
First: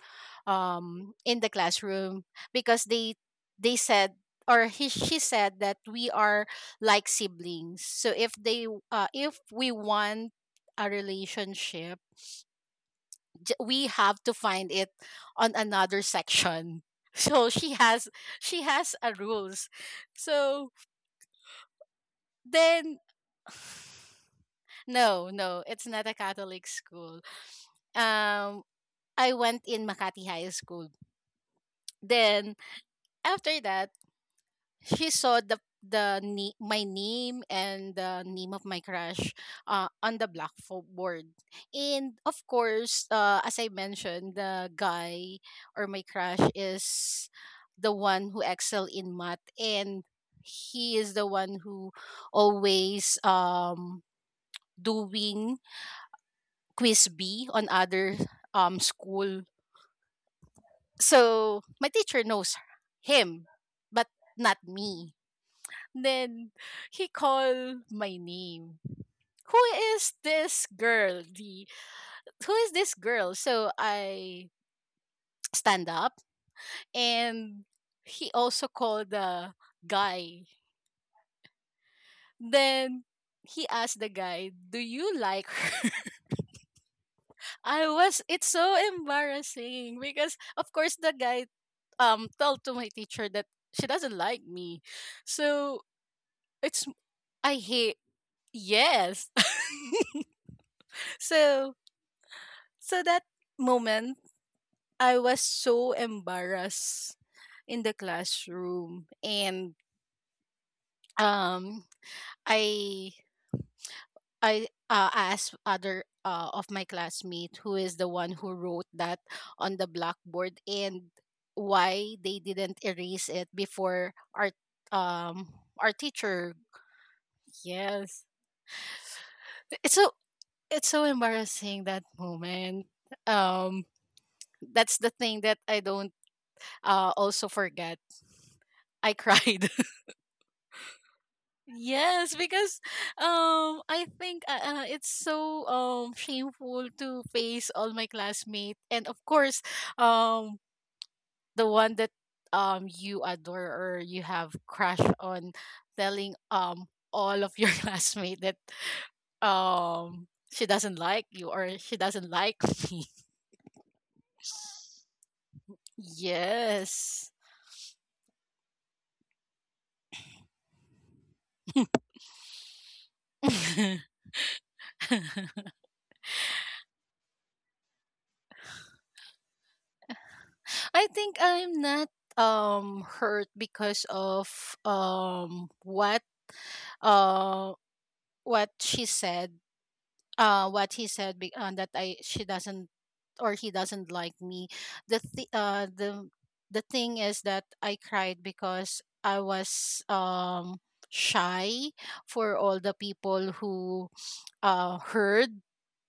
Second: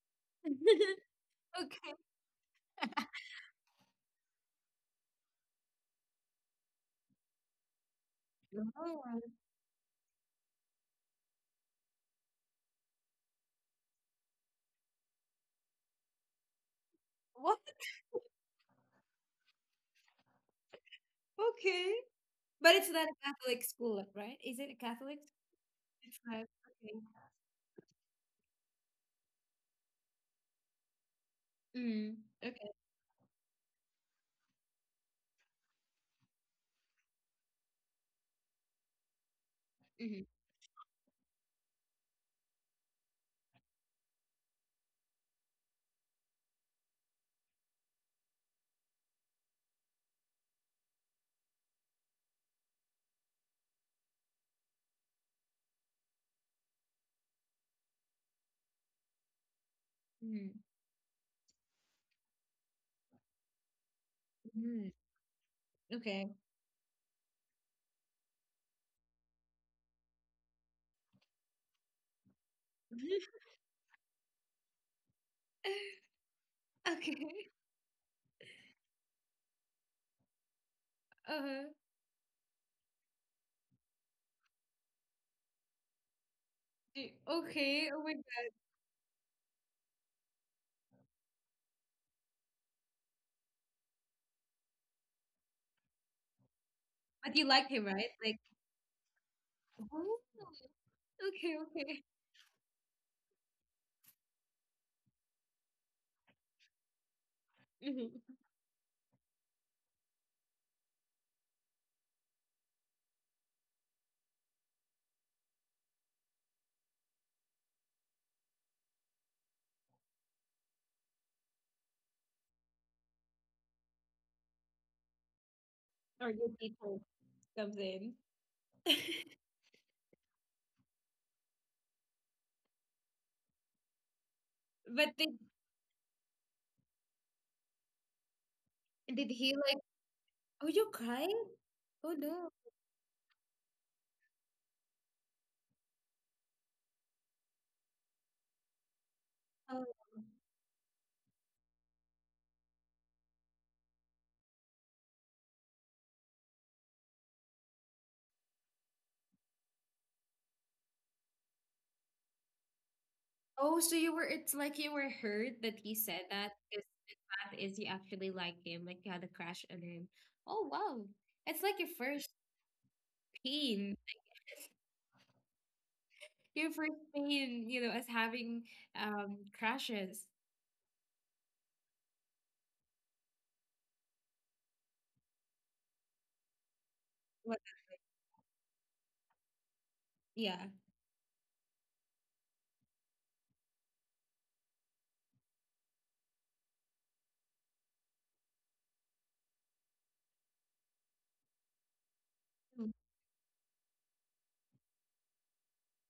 S1: *laughs*
S2: in the
S1: Okay.
S2: classroom because they said, or he she said that we are like siblings. So if they
S1: Oh,
S2: if we want a relationship, we have to find it on another section. *laughs* So
S1: what?
S2: she has a rules. So
S1: Okay. But it's
S2: then
S1: not a Catholic
S2: *sighs*
S1: school, right? Is it a Catholic?
S2: no, no, it's not a
S1: It's not.
S2: Catholic
S1: Okay.
S2: school. Um, I went in Makati High School.
S1: Mm,
S2: Then
S1: okay.
S2: after that, she saw my name and the name of my crush, on
S1: Mm,
S2: the blackboard. And of course, as I mentioned, the guy or my crush is the one who excel in math, and he is the one who always doing quiz B on other school.
S1: mm,
S2: So my teacher knows him, but not
S1: mm,
S2: me.
S1: okay.
S2: Then he called my name. Who is this girl? The who is this girl?
S1: *laughs*
S2: So I stand up,
S1: Okay.
S2: and he also called the guy.
S1: Uh-huh.
S2: Then he asked the guy, "Do you like her?" *laughs* I
S1: Okay. Oh my
S2: was, it's
S1: God.
S2: so embarrassing because of course the guy tell to my teacher that she doesn't like me. So it's
S1: But you
S2: I
S1: like him,
S2: hate.
S1: right? Like,
S2: Yes. *laughs*
S1: oh, okay,
S2: so
S1: okay. *laughs*
S2: so that moment I was so embarrassed in the
S1: Mhm.
S2: classroom. And um I I asked other of my classmate who is the one who wrote that on the blackboard, and why they didn't erase it before um our
S1: Or your
S2: teacher.
S1: teacher comes in.
S2: Yes.
S1: *laughs*
S2: It's so it's so embarrassing that moment. Um, that's the
S1: But
S2: thing that I don't also forget. I
S1: did he
S2: cried.
S1: like? Oh, you cried?
S2: *laughs*
S1: Oh,
S2: Yes,
S1: no.
S2: because I think it's so shameful to face all my classmates, and of course
S1: Oh,
S2: um the one that you adore or you have crush on, telling all of your *laughs* classmates that um she doesn't like you, or she doesn't like me.
S1: oh, so you were, it's like you were hurt that he said that, because the
S2: Yes.
S1: fact is you actually like him, like, you had a crush on him. Oh, wow. It's like your first
S2: *laughs*
S1: pain,
S2: I
S1: *laughs* your first pain, you know, as having crushes.
S2: think I'm not hurt because of um what
S1: What?
S2: uh what she said
S1: Yeah.
S2: what he said, be- that I she doesn't or he doesn't like me. The th- The thing is that I cried because I was shy for all
S1: Mm.
S2: the people who heard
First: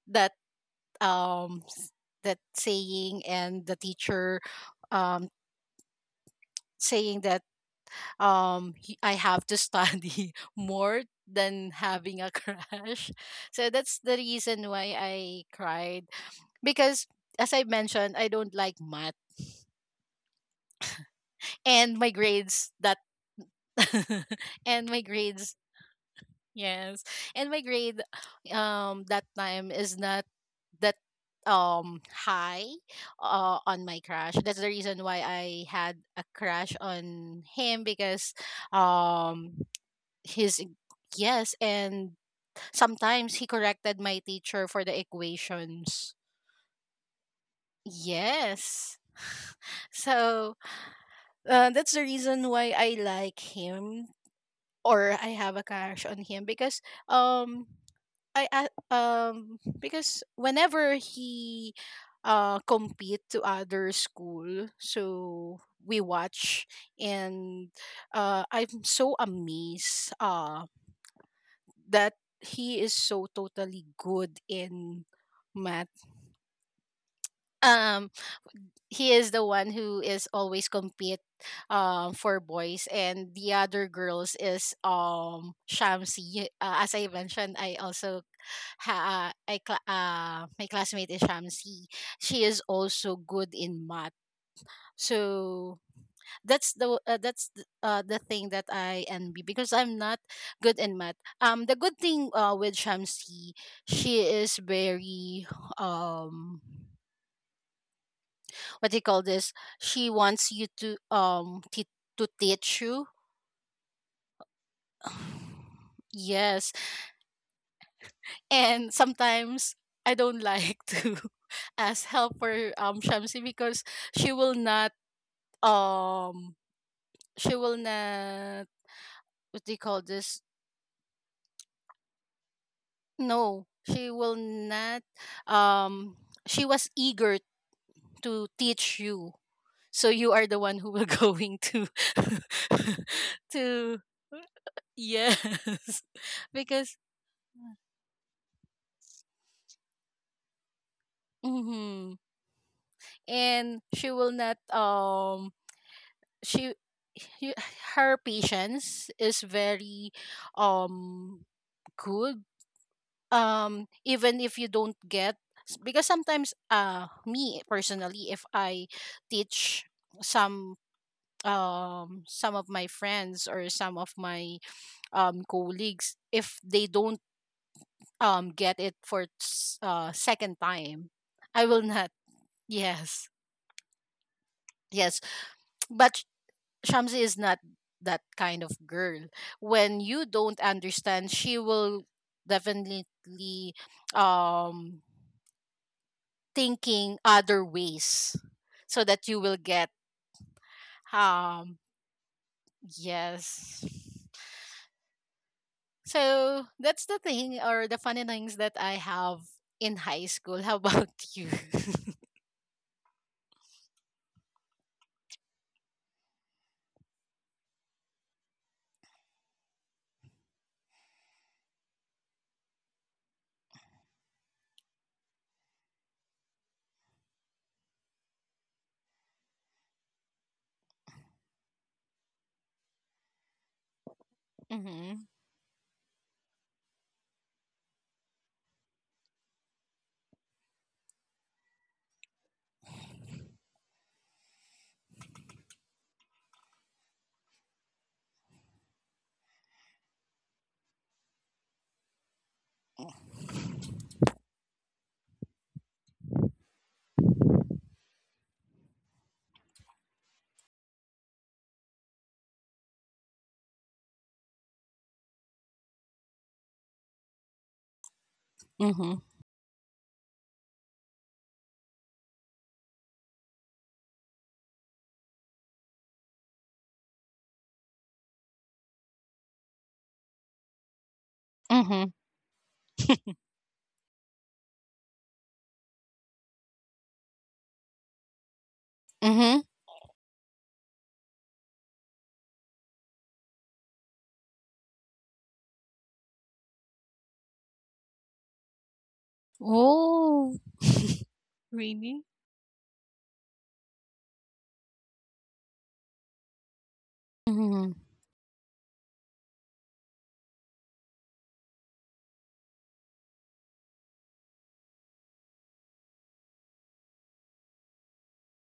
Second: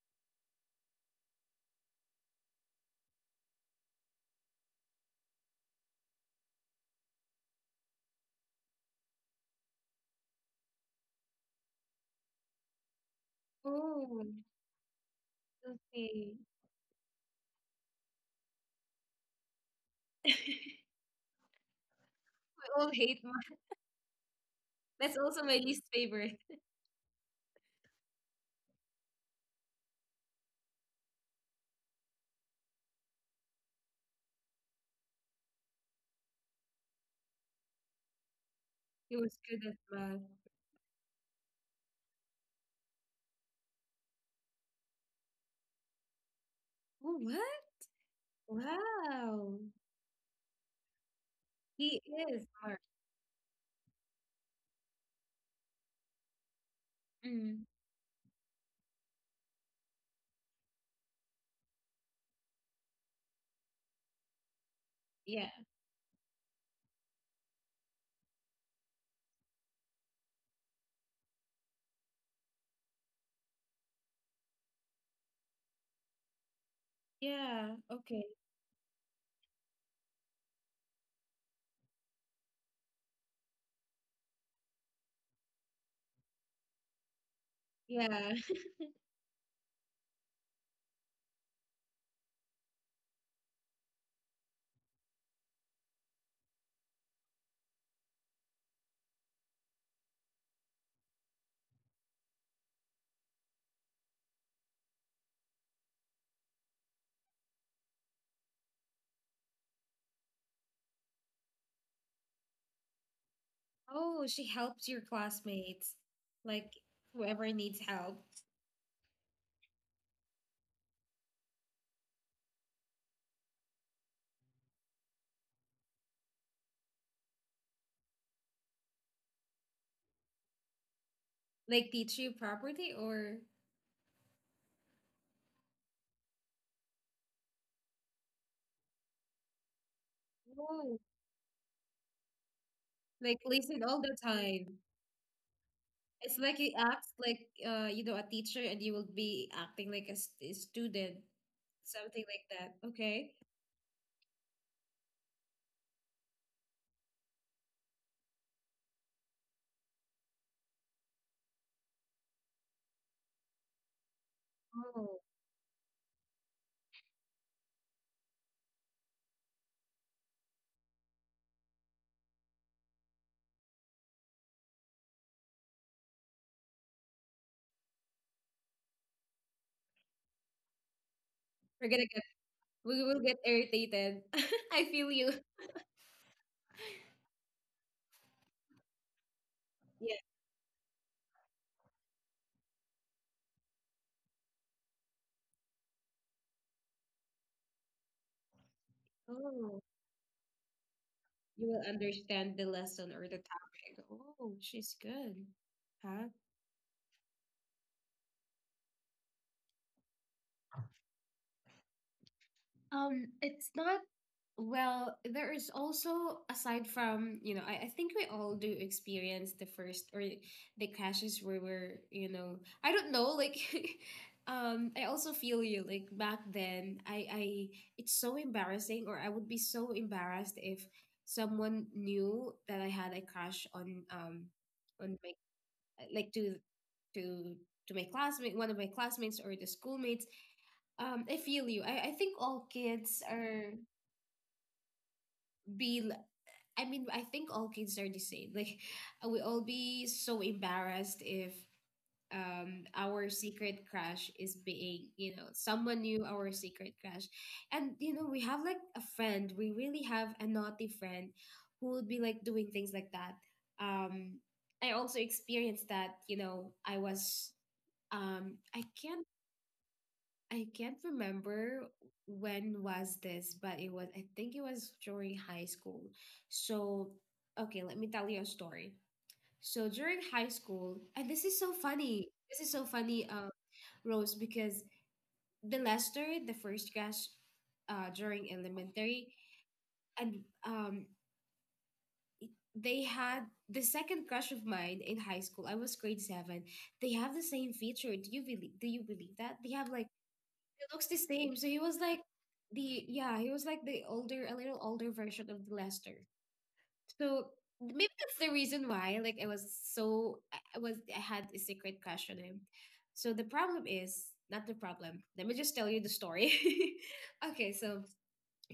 S2: that um s- that saying, and the teacher um saying that I have to study *laughs* more than having a crash. *laughs* So that's the
S1: Oh,
S2: reason why I cried,
S1: okay.
S2: because as I mentioned, I don't like math,
S1: *laughs*
S2: and my grades
S1: We all
S2: that
S1: hate math.
S2: *laughs* and my
S1: That's also
S2: grades.
S1: my least favorite.
S2: Yes. And my grade that time is not that high on my crush. That's the reason why I had a crush on him, because
S1: He was
S2: um
S1: good at math.
S2: his yes, and sometimes he corrected my teacher for the equations.
S1: Oh, what?
S2: Yes. *laughs*
S1: Wow.
S2: So that's
S1: He
S2: the
S1: is
S2: reason why
S1: smart.
S2: I like him or I have a crush on him, because um because whenever he compete to other school,
S1: Yeah.
S2: so we watch. And I'm so amazed that he is so totally good in math.
S1: Yeah.
S2: Um,
S1: Okay.
S2: he is the one who is always compete for boys, and the other girls is Shamsi. As I mentioned, I also
S1: Yeah. *laughs*
S2: ha- I cla my classmate is Shamsi. She is also good in math. So that's the the thing that I envy, because I'm not good in math. Um, the good thing with Shamsi, she is very um what do you call this? She wants you to to teach you.
S1: Oh, she helps your
S2: *sighs*
S1: classmates,
S2: Yes,
S1: like, whoever needs help,
S2: and sometimes I don't like *laughs* to ask help for Shamsi, because she will not um she will not what do you call this?
S1: like, teach you properly, or
S2: No, she will not um she was eager to teach you. So you are the one who
S1: oh,
S2: will *laughs* going to *laughs*
S1: like, listen
S2: to
S1: all the time.
S2: yes.
S1: It's
S2: *laughs*
S1: like you
S2: Because
S1: act like you know a teacher, and you will be acting like a student,
S2: hmm,
S1: something like that. Okay.
S2: and she will not she he- her patience is very um good, even if you don't
S1: Oh,
S2: get because sometimes me personally, if I teach some some of my friends or some of my colleagues, if they don't get it for second time, I will
S1: we're gonna
S2: not
S1: get
S2: *laughs*
S1: we will
S2: yes.
S1: get irritated. *laughs* I feel
S2: Yes,
S1: you.
S2: but Shamsi is not that kind of girl. When
S1: Yeah.
S2: you don't understand, she will definitely um thinking other ways so that you will
S1: Oh,
S2: get
S1: you
S2: um
S1: will understand the lesson or the
S2: yes.
S1: topic. Oh, she's good. Huh?
S2: So that's the thing, or the funny things that I have in high school. *laughs* How about you? *laughs*
S1: It's not, well, there is also, aside from, you know, I think we all do experience the first, or the crashes where we're, you know, I don't know, like, *laughs* I also feel you, like, back then I it's so embarrassing, or I would be so embarrassed if someone knew that I had a crash on, on
S2: Mhm.
S1: my, like, to to my classmate, one of my classmates or the schoolmates. I feel you. I think all kids are be. l- I mean, I think all kids are the same. Like, *laughs* we all be so embarrassed if our secret crush is being, you know, someone knew our secret crush, and, you know, we have like a friend. We really have a naughty friend who would be like doing things like that. Um, I also experienced that. You know, I was. Um, I
S2: Mhm.
S1: can't I can't remember when was this, but it was, I think it was during high school. So, okay, let me tell you a story. So during high school, and this is so
S2: Mhm.
S1: funny. This is so funny, Rose, because the Lester, the first class, during elementary,
S2: Mhm.
S1: and um, they had the second crush of mine in high school. I was grade seven. They have the same feature. Do you believe? Do you believe that they have like
S2: Oh.
S1: He looks the
S2: *laughs*
S1: same. So he was like
S2: Really?
S1: the he was like the older, a little older version of Lester. So
S2: Mhm.
S1: maybe that's the reason why like I was so I was I had a secret crush on him. So the problem is not the problem. Let me just tell you the story. *laughs* Okay, so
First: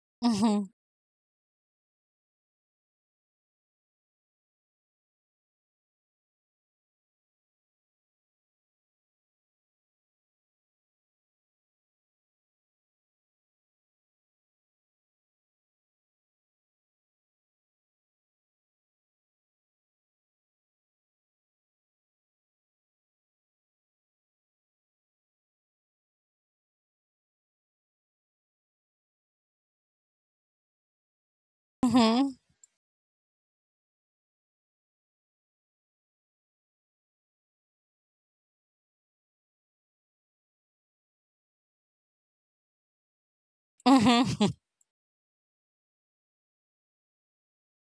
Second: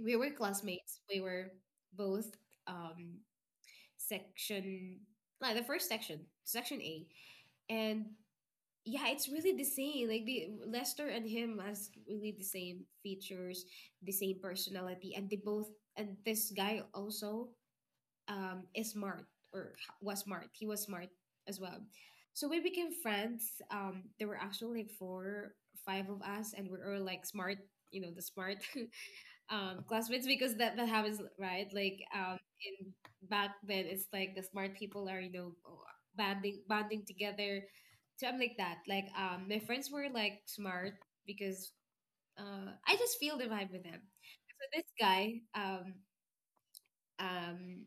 S1: we were
S2: Mhm.
S1: classmates. We were both um section, like the first section, section A. And yeah, it's really the same. Like the Lester and him has really the same features, the same personality, and they both and this guy also is smart or was smart. He was smart as well. So we became friends. There were actually like four, five of us, and we were all like smart, you know, the smart. *laughs* Classmates, because that happens, right? Like
S2: Mhm.
S1: in back then, it's like the smart people are, you know, banding together. So I'm like that. Like my friends were like smart because I just feel the vibe with them.
S2: Mhm.
S1: So this guy, um,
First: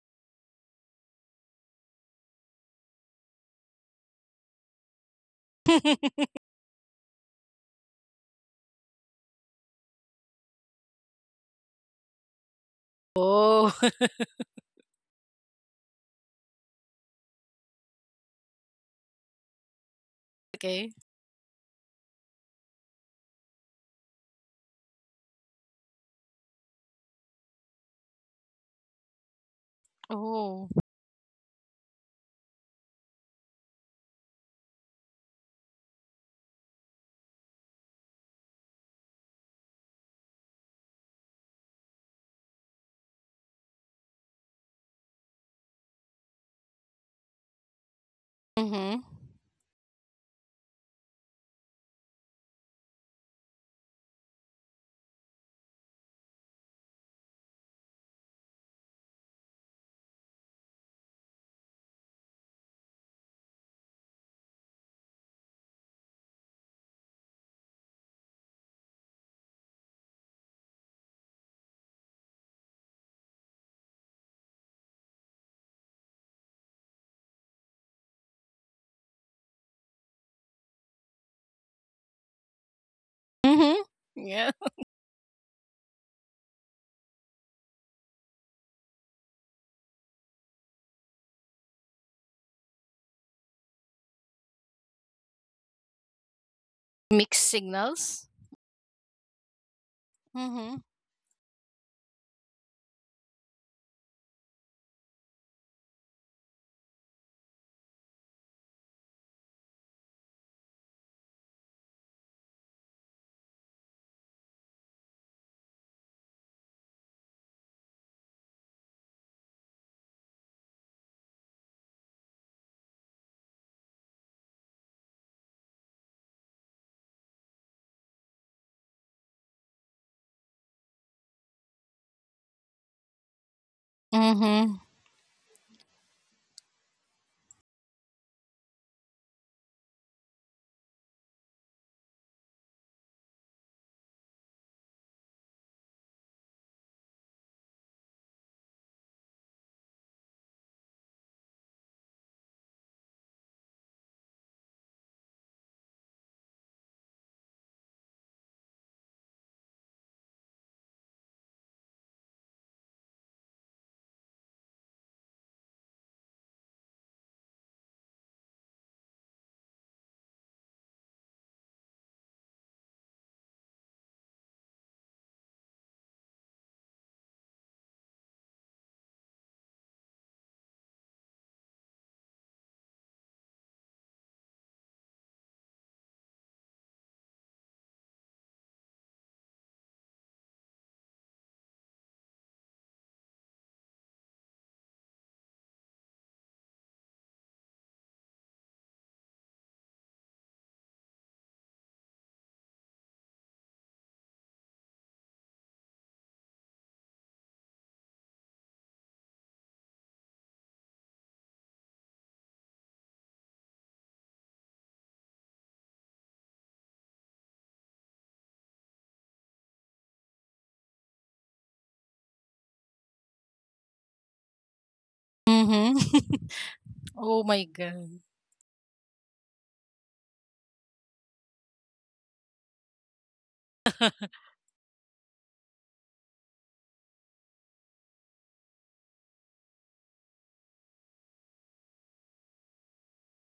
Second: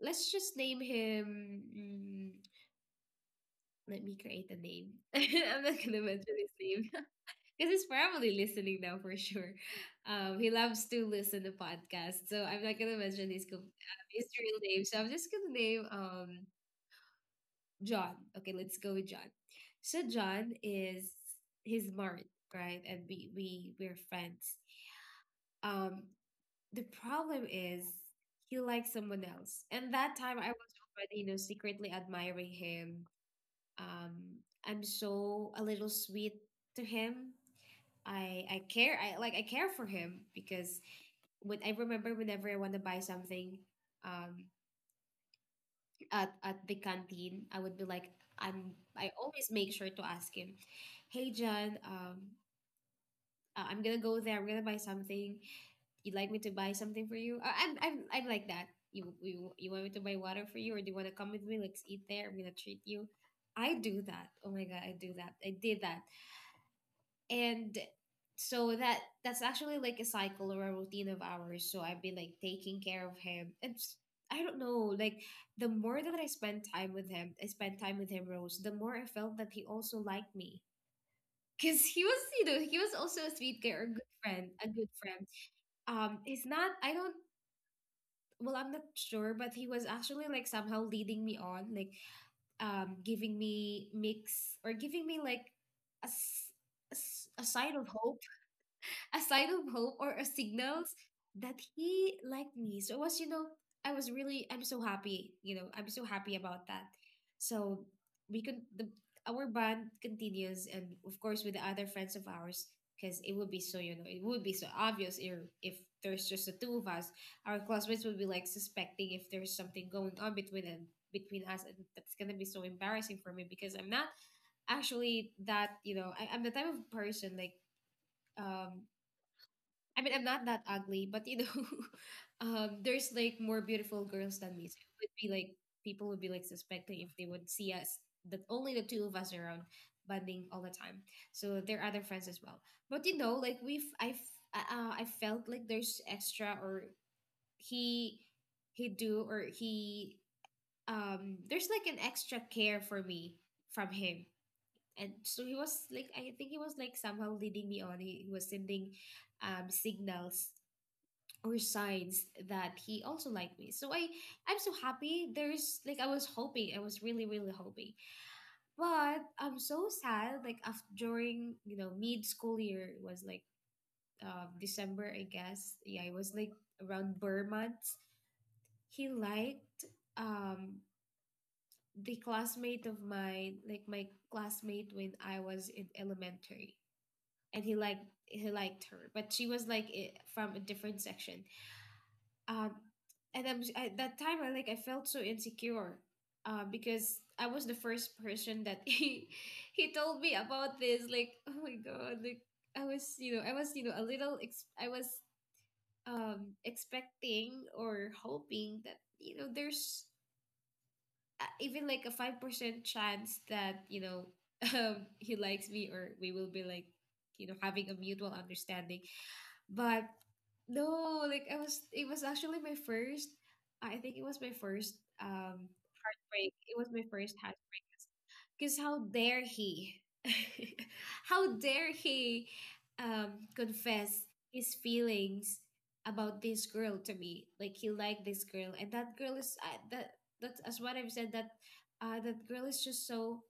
S1: let's just name him. Let me create a name. *laughs* I'm not gonna mention
S2: *laughs*
S1: his name, because he's probably listening now for sure. He loves to listen to podcasts, so I'm not gonna mention his
S2: Oh.
S1: his
S2: *laughs*
S1: real name. So I'm just gonna name John. Okay, let's go with John. So John
S2: Okay.
S1: is, he's married, right? And we we're friends. Um, the problem is he likes someone else, and that time I
S2: Oh.
S1: was already, you know, secretly admiring him. Um, I'm so a little sweet to him. I care for him because whenever I want to buy something um at the canteen, I would be like, I'm
S2: Mhm.
S1: I always make sure to ask him, hey John, I'm gonna go there, I'm gonna buy something, you'd like me to buy something for you? I'm like that. You want me to buy water for you, or do you want to come with me, let's eat there, I'm gonna treat you. I do that, oh my god, I do that, I did that. And so that's actually like a cycle or a routine of ours. So I've been like taking care of him, and I don't know, like the more that I spent time with him, Rose, the more I felt that he also liked me, because he was, you know, he was also a sweet guy, or
S2: Mhm.
S1: a good friend,
S2: Yeah.
S1: a good friend. It's not I don't Well, I'm not sure, but he was actually like somehow leading me on, like giving me mix, or giving me like a, s- a
S2: Mixed
S1: sign of hope,
S2: signals.
S1: a sign of hope, or a
S2: Mhm.
S1: signals that he liked me. So it was, you know, I was really, I'm so happy. You know, I'm so happy about that. So we could, the, our bond continues, and of course with the other friends of ours, because it would be so, you know, it would be so obvious if there's just the two of us, our classmates would be like suspecting if there's something going on between us, and that's gonna be so embarrassing for me because I'm not actually that, you know, I, I'm the type of person like um I mean, I'm not that ugly, but you know, *laughs* there's like more beautiful girls than
S2: Mhm.
S1: me. So it would be like people would be like suspecting if they would see us, that only the two of us around bonding all the time. So there are other friends as well. But you know, like we've I've I felt like there's extra, or he he do or he, there's like an extra care for me from him. And so he was like, I think he was like somehow leading me on. He was sending signals or signs that he also liked me. I'm so happy. There's like I was hoping. I was really, really hoping. But I'm so sad, like after, during, you know, mid school year, it was like December, I guess. Yeah, it was like around Burr months. He liked um the classmate of mine, like my classmate when I was in elementary. And he liked her, but she was like from a different section. uh, and I'm, at that time, I like I felt so insecure, because I was the first person that *laughs* he told me about this, like, oh my god, like I was, you know, I was, you know, a little I was expecting or hoping that, you know, there's even like a 5% chance that, you know, *laughs* he likes me, or we will be like, you know, having a mutual understanding. But no, it was actually my first. I think it was my first
S2: Mhm. *laughs*
S1: heartbreak. It was my first
S2: Oh my
S1: heartbreak.
S2: god.
S1: Because how dare he? *laughs* How dare he confess his feelings about this girl to me? Like he liked this girl, and that girl is That's as what I've said. That girl is just so,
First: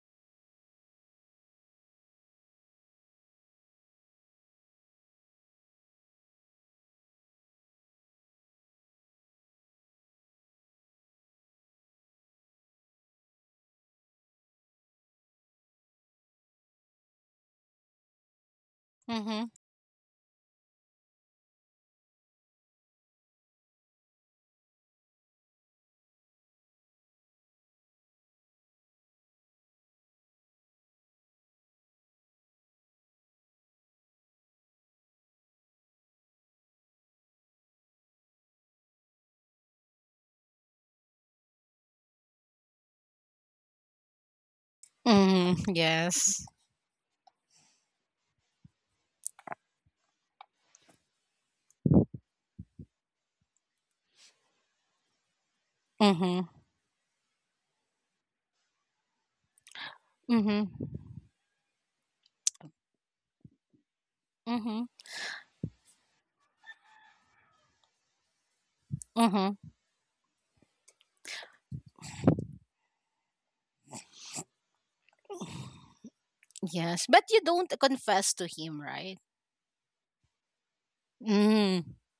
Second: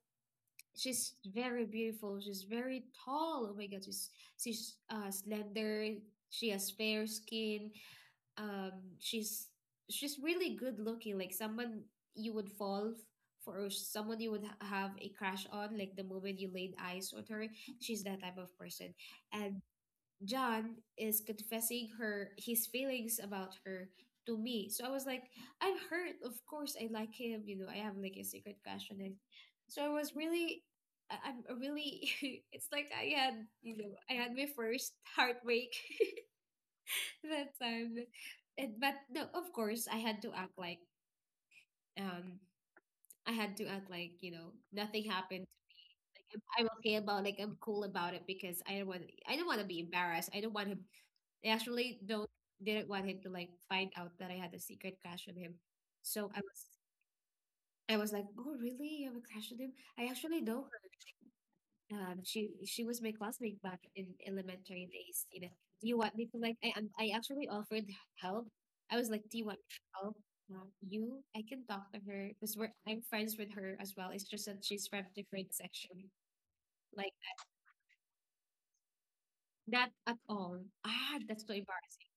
S1: she's very beautiful. She's very tall. Oh my god, she's slender. She has fair skin. Um, she's she's really good looking. Like someone you would for, or someone you would have a crush on. Like the moment you laid eyes on her, she's that type of person.
S2: Mhm.
S1: And John is confessing her his feelings about her to me. So I was like, I'm hurt. Of course, I like him. You know, I have like a secret crush on him. So I was really, I'm a really. *laughs* It's like I had, you know, I had my first heartbreak *laughs* that time. But no, of course, I had to act like, um, I had to act like, you know, nothing happened,
S2: Mhm.
S1: like
S2: Yes.
S1: I'm okay about, like I'm cool about it, because I don't want to be embarrassed. I don't want him they actually don't didn't want him to like find out that I had a secret crush on him. So
S2: Mhm.
S1: I was like, oh really? You have a crush on him? I actually know
S2: Mhm.
S1: her. She was my classmate back in
S2: Mhm.
S1: elementary days. You know, do you want me to like? I actually offered help. I was like, do you
S2: Mhm.
S1: want me to help? I can talk to her because we're I'm friends with her as well. It's just that she's from different section.
S2: Yes,
S1: Like
S2: but you don't confess to him, right?
S1: that at all. Ah, that's so
S2: Mhm.
S1: embarrassing.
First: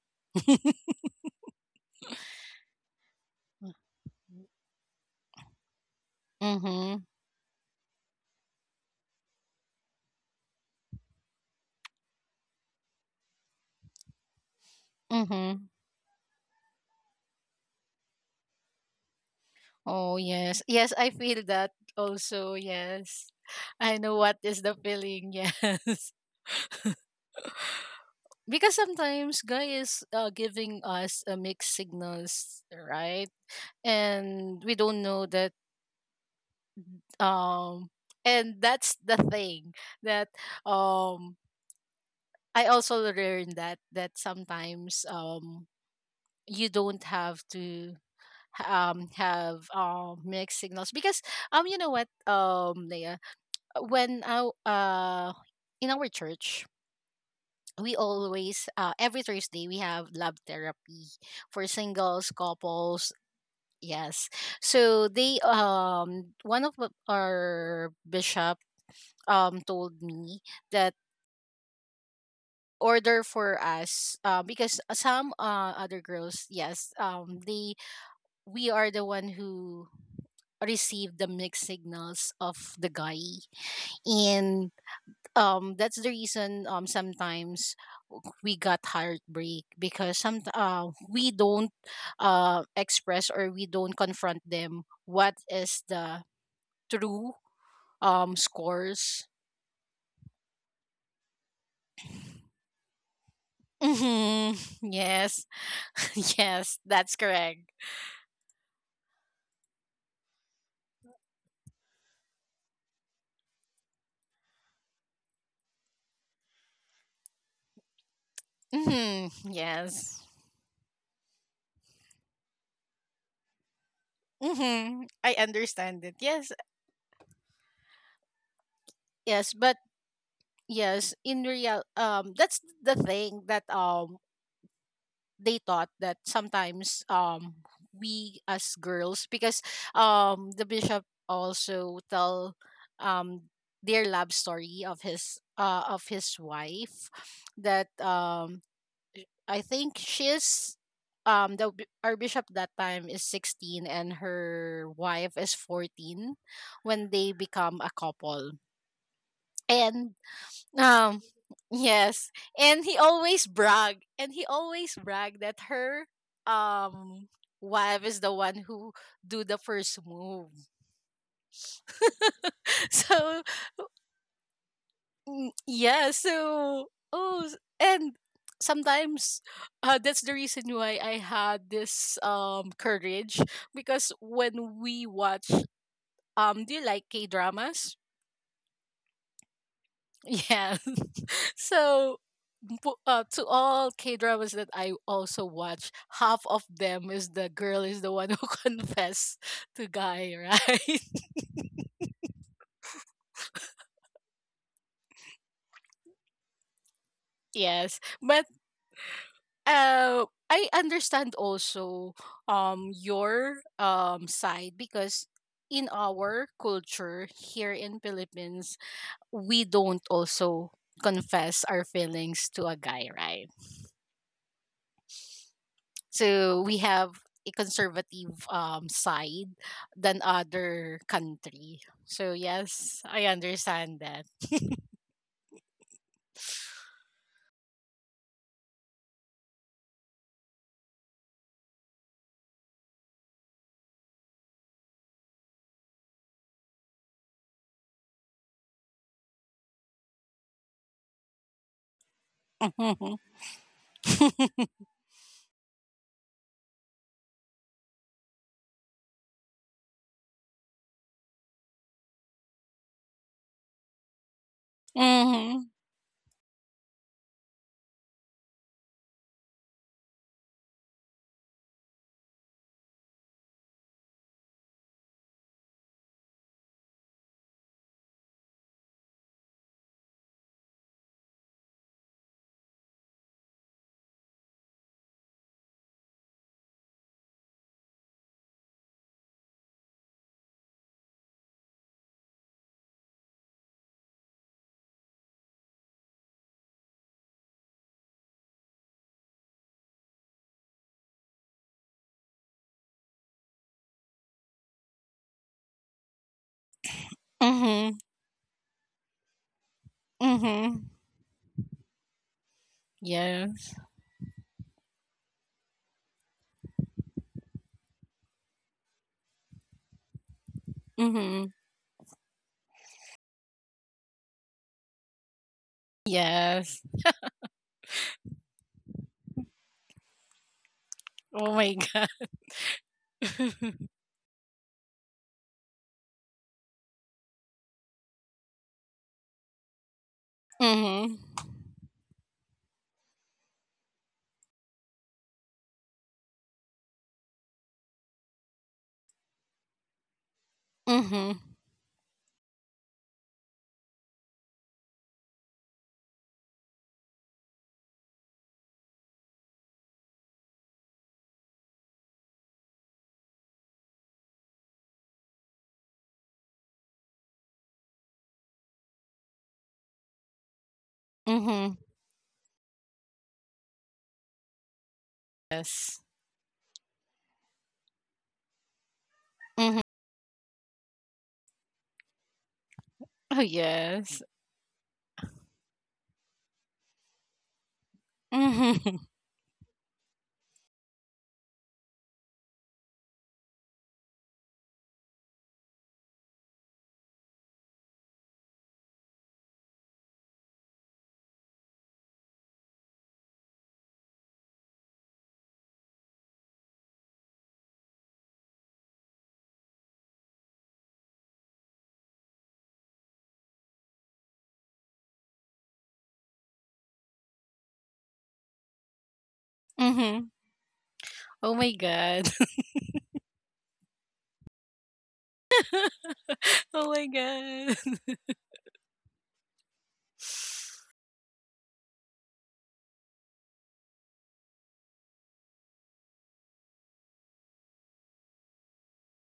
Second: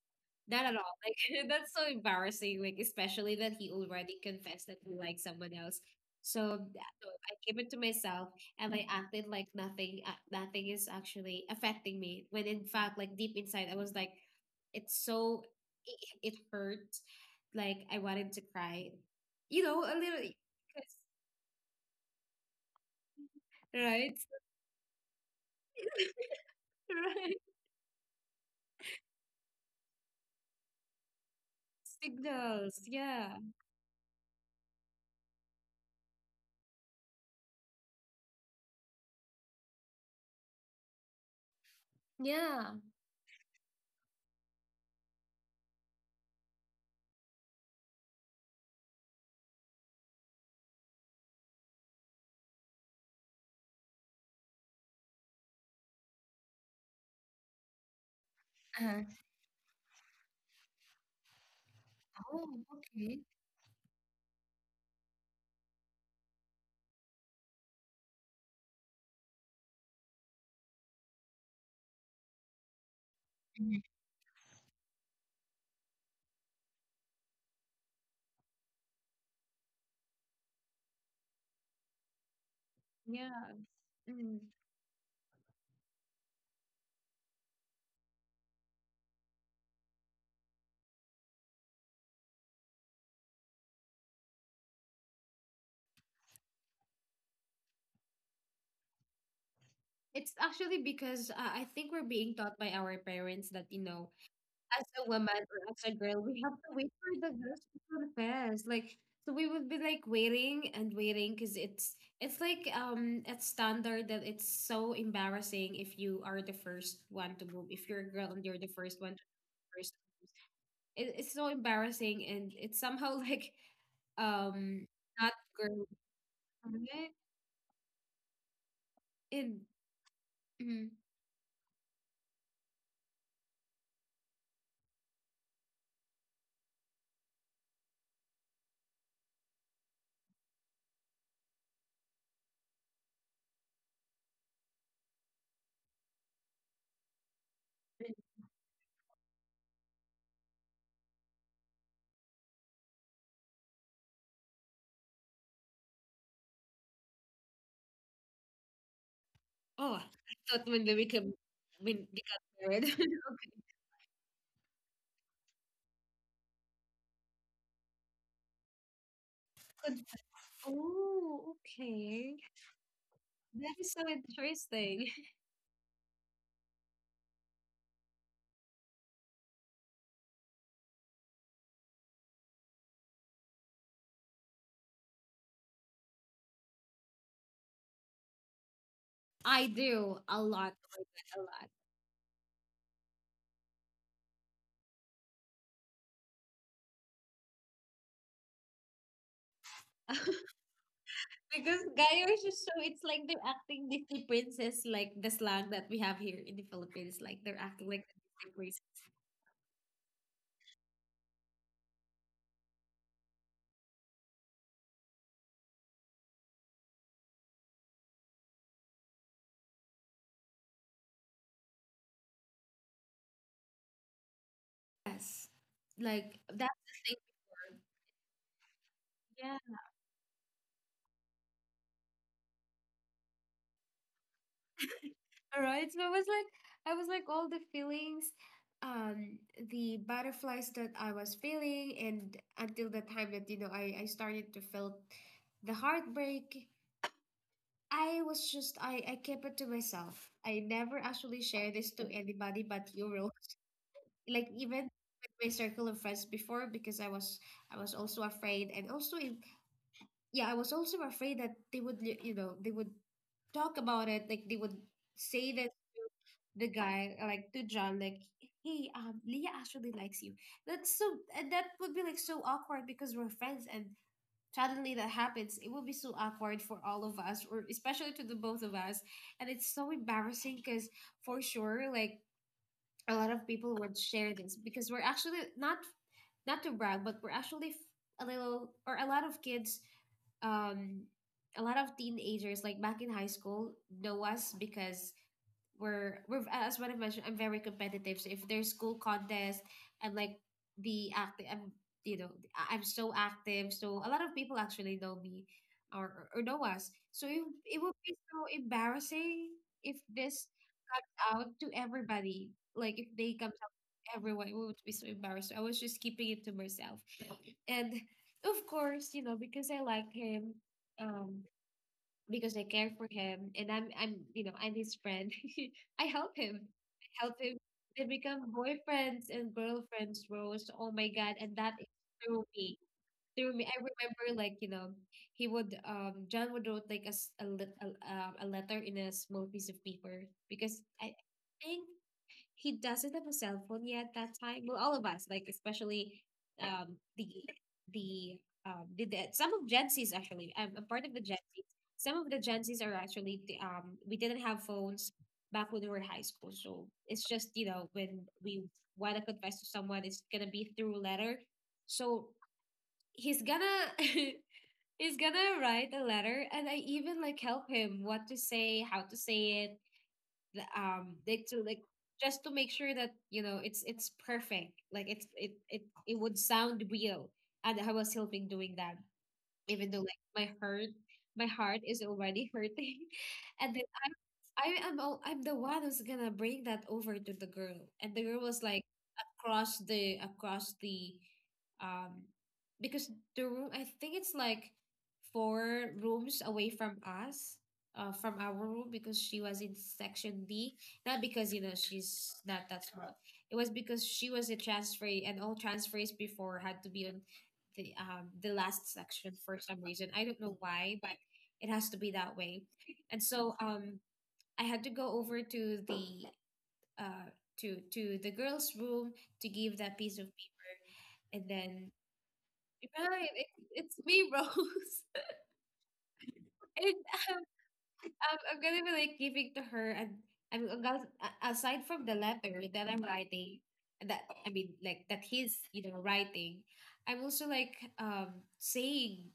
S1: Not at all. Like *laughs* that's so embarrassing. Like especially that he already confessed that he likes someone else.
S2: Mhm.
S1: So I keep it to myself, and I acted like nothing. Nothing is actually affecting me. When in fact, like deep inside, I was like, it's so
S2: Mm-hmm.
S1: it, it hurt. Like I wanted to cry. You know, a
S2: Oh,
S1: little.
S2: yes. Yes,
S1: 'Cause-
S2: I feel that also. Yes. I
S1: Right.
S2: know what is the feeling. *laughs* Yes.
S1: *laughs* Right.
S2: Because sometimes guy is, giving us, mixed signals,
S1: Signals.
S2: right?
S1: Yeah.
S2: And we don't know that. um and that's the thing that um I
S1: Yeah.
S2: also learned that, that sometimes you don't have to have mixed signals, because you know what, Leah, when our in our church, we always
S1: uh
S2: every Thursday we have love therapy for singles,
S1: Oh.
S2: couples.
S1: Okay.
S2: Yes. So they, one of the, our bishop told me that, order for
S1: Mhm.
S2: us, because some, other girls, yes, they, we are the one who receive the mixed signals of the guy.
S1: Yeah. Mm.
S2: And that's the reason sometimes we got heartbreak, because some, we don't express or we don't confront them what is the true scores.
S1: It's actually because I think we're being taught by our parents that, you know,
S2: Hmm.
S1: as a woman
S2: Yes.
S1: or as a girl,
S2: *laughs*
S1: we have to
S2: Yes,
S1: wait
S2: that's
S1: for the girls
S2: correct.
S1: to confess. Like, so we would be like waiting and waiting because it's like it's standard that it's so embarrassing if you are the first one to move. If you're a girl and you're the first one to
S2: Hmm,
S1: first,
S2: yes.
S1: it's so embarrassing, and it's somehow *laughs* like um
S2: Hmm,
S1: not
S2: I
S1: girl.
S2: understand it, yes.
S1: It,
S2: Yes, but yes, in real, that's the thing that they thought that sometimes we as girls, because the bishop also tell um their love story of his wife, that I think she's our bishop that time is 16, and her wife is 14 when they become a couple.
S1: oh, I
S2: And
S1: thought when they
S2: um,
S1: become when they
S2: yes.
S1: got married.
S2: And
S1: *laughs*
S2: he
S1: Okay,
S2: always brag, and he always brag that her um wife is the one who do the
S1: good.
S2: first move.
S1: Oh, okay.
S2: *laughs* So
S1: That is so interesting.
S2: mm, yeah, so oh and sometimes, that's the reason why I had this courage. Because when we watch, do you like K-dramas?
S1: I do a lot,
S2: Yeah.
S1: oh my, a
S2: *laughs*
S1: lot.
S2: So, to all K dramas that I also watch, half of them is the girl is the one who *laughs* confess to guy, right?
S1: Because Gayos is so, it's like they're acting Disney princess, like the slang that we have here in the Philippines. Like they're
S2: *laughs*
S1: acting like
S2: Yes,
S1: the
S2: but
S1: Disney princess.
S2: I understand also your side, because in our culture here in Philippines, we don't also confess our feelings to a guy, right?
S1: Yes. Like
S2: So
S1: that's
S2: we
S1: the
S2: have
S1: thing
S2: a
S1: before.
S2: conservative, side
S1: Yeah.
S2: than other country. So yes, I understand that.
S1: All right. So I was like all the feelings, um, the butterflies that I was feeling, and until the time that, you know, I started to feel the heartbreak. I was just I kept it to myself. I never actually shared this to anybody but you,
S2: Mhm.
S1: Rose. Like even with my circle of friends before, because I was also afraid, and also I was also afraid that they would, they would talk about it, like they would say this
S2: Mhm.
S1: to the guy, like to John, like, "Hey, Leah actually likes you." That's so, and that would be like so awkward because we're friends, and suddenly that happens. It would be so awkward for all of us, or especially to the both of us, and it's so embarrassing because, for sure, like a lot of people would share this, because we're actually not to brag, but we're actually a little or a lot of kids, um a lot of teenagers like back in high school know us, because we're as what I mentioned, I'm very competitive. So if there's school contest, I'm like the active. I'm, you know I- I'm so active. So a lot of people actually know me, or know us. So it would
S2: Mhm.
S1: be so embarrassing if this
S2: Mhm.
S1: out to everybody. Like if they come out
S2: Yes.
S1: to everyone, we would be so embarrassed. I was just keeping it to myself. And of course, you know, because I like him, um,
S2: Mhm.
S1: because I care for him, and I'm you know, I'm his friend. *laughs* I help him.
S2: Yes.
S1: I help him. They become boyfriends and girlfriends, Rose. Oh my God. And
S2: Oh
S1: that
S2: my
S1: is
S2: god.
S1: through me. Through me. I
S2: *laughs*
S1: remember, like, you know, he would John would wrote like a s- a, lit- a letter in a small piece of paper, because I
S2: Mhm.
S1: think he doesn't have a cell phone yet that time. Well, all of us, like especially um the the the some of Gen Zs actually. I'm a part of the Gen
S2: Mhm.
S1: Zs. Some of the Gen Zs are actually we didn't have phones back when we were in high school. So it's just, you know, when we wanna confess to someone, it's gonna be through letter. So he's gonna *laughs* he's gonna write a letter, and I even like help him what to say, how to say it, like to like
S2: Mhm.
S1: just to make sure that, you know, it's perfect, like
S2: Yes.
S1: it would sound real. And I was helping doing that,
S2: Mhm.
S1: even though like my heart is already *laughs* hurting.
S2: Oh
S1: And then
S2: yes.
S1: I'm the one who's gonna bring that over to the girl. And the girl was like
S2: Mhm.
S1: across the um because the room, I think it's like four rooms away from us, from our room, because she was in section D. Not because, you know, she's not that smart. It was because she was a transferee, and all transferees before had to be on the last section for some reason. I don't know why, but it has to be that way. And so I had to go over the uh to the girl's room to give that piece of
S2: Mhm.
S1: paper, and
S2: Oh my
S1: then,
S2: god. *laughs*
S1: right, it's me, Rose. *laughs*
S2: Oh
S1: And
S2: my
S1: um,
S2: god.
S1: I'm gonna be like giving to her. And I'm
S2: *laughs*
S1: about, aside from the letter that I'm writing, that I mean, like that he's, you know, writing, I'm also like, saying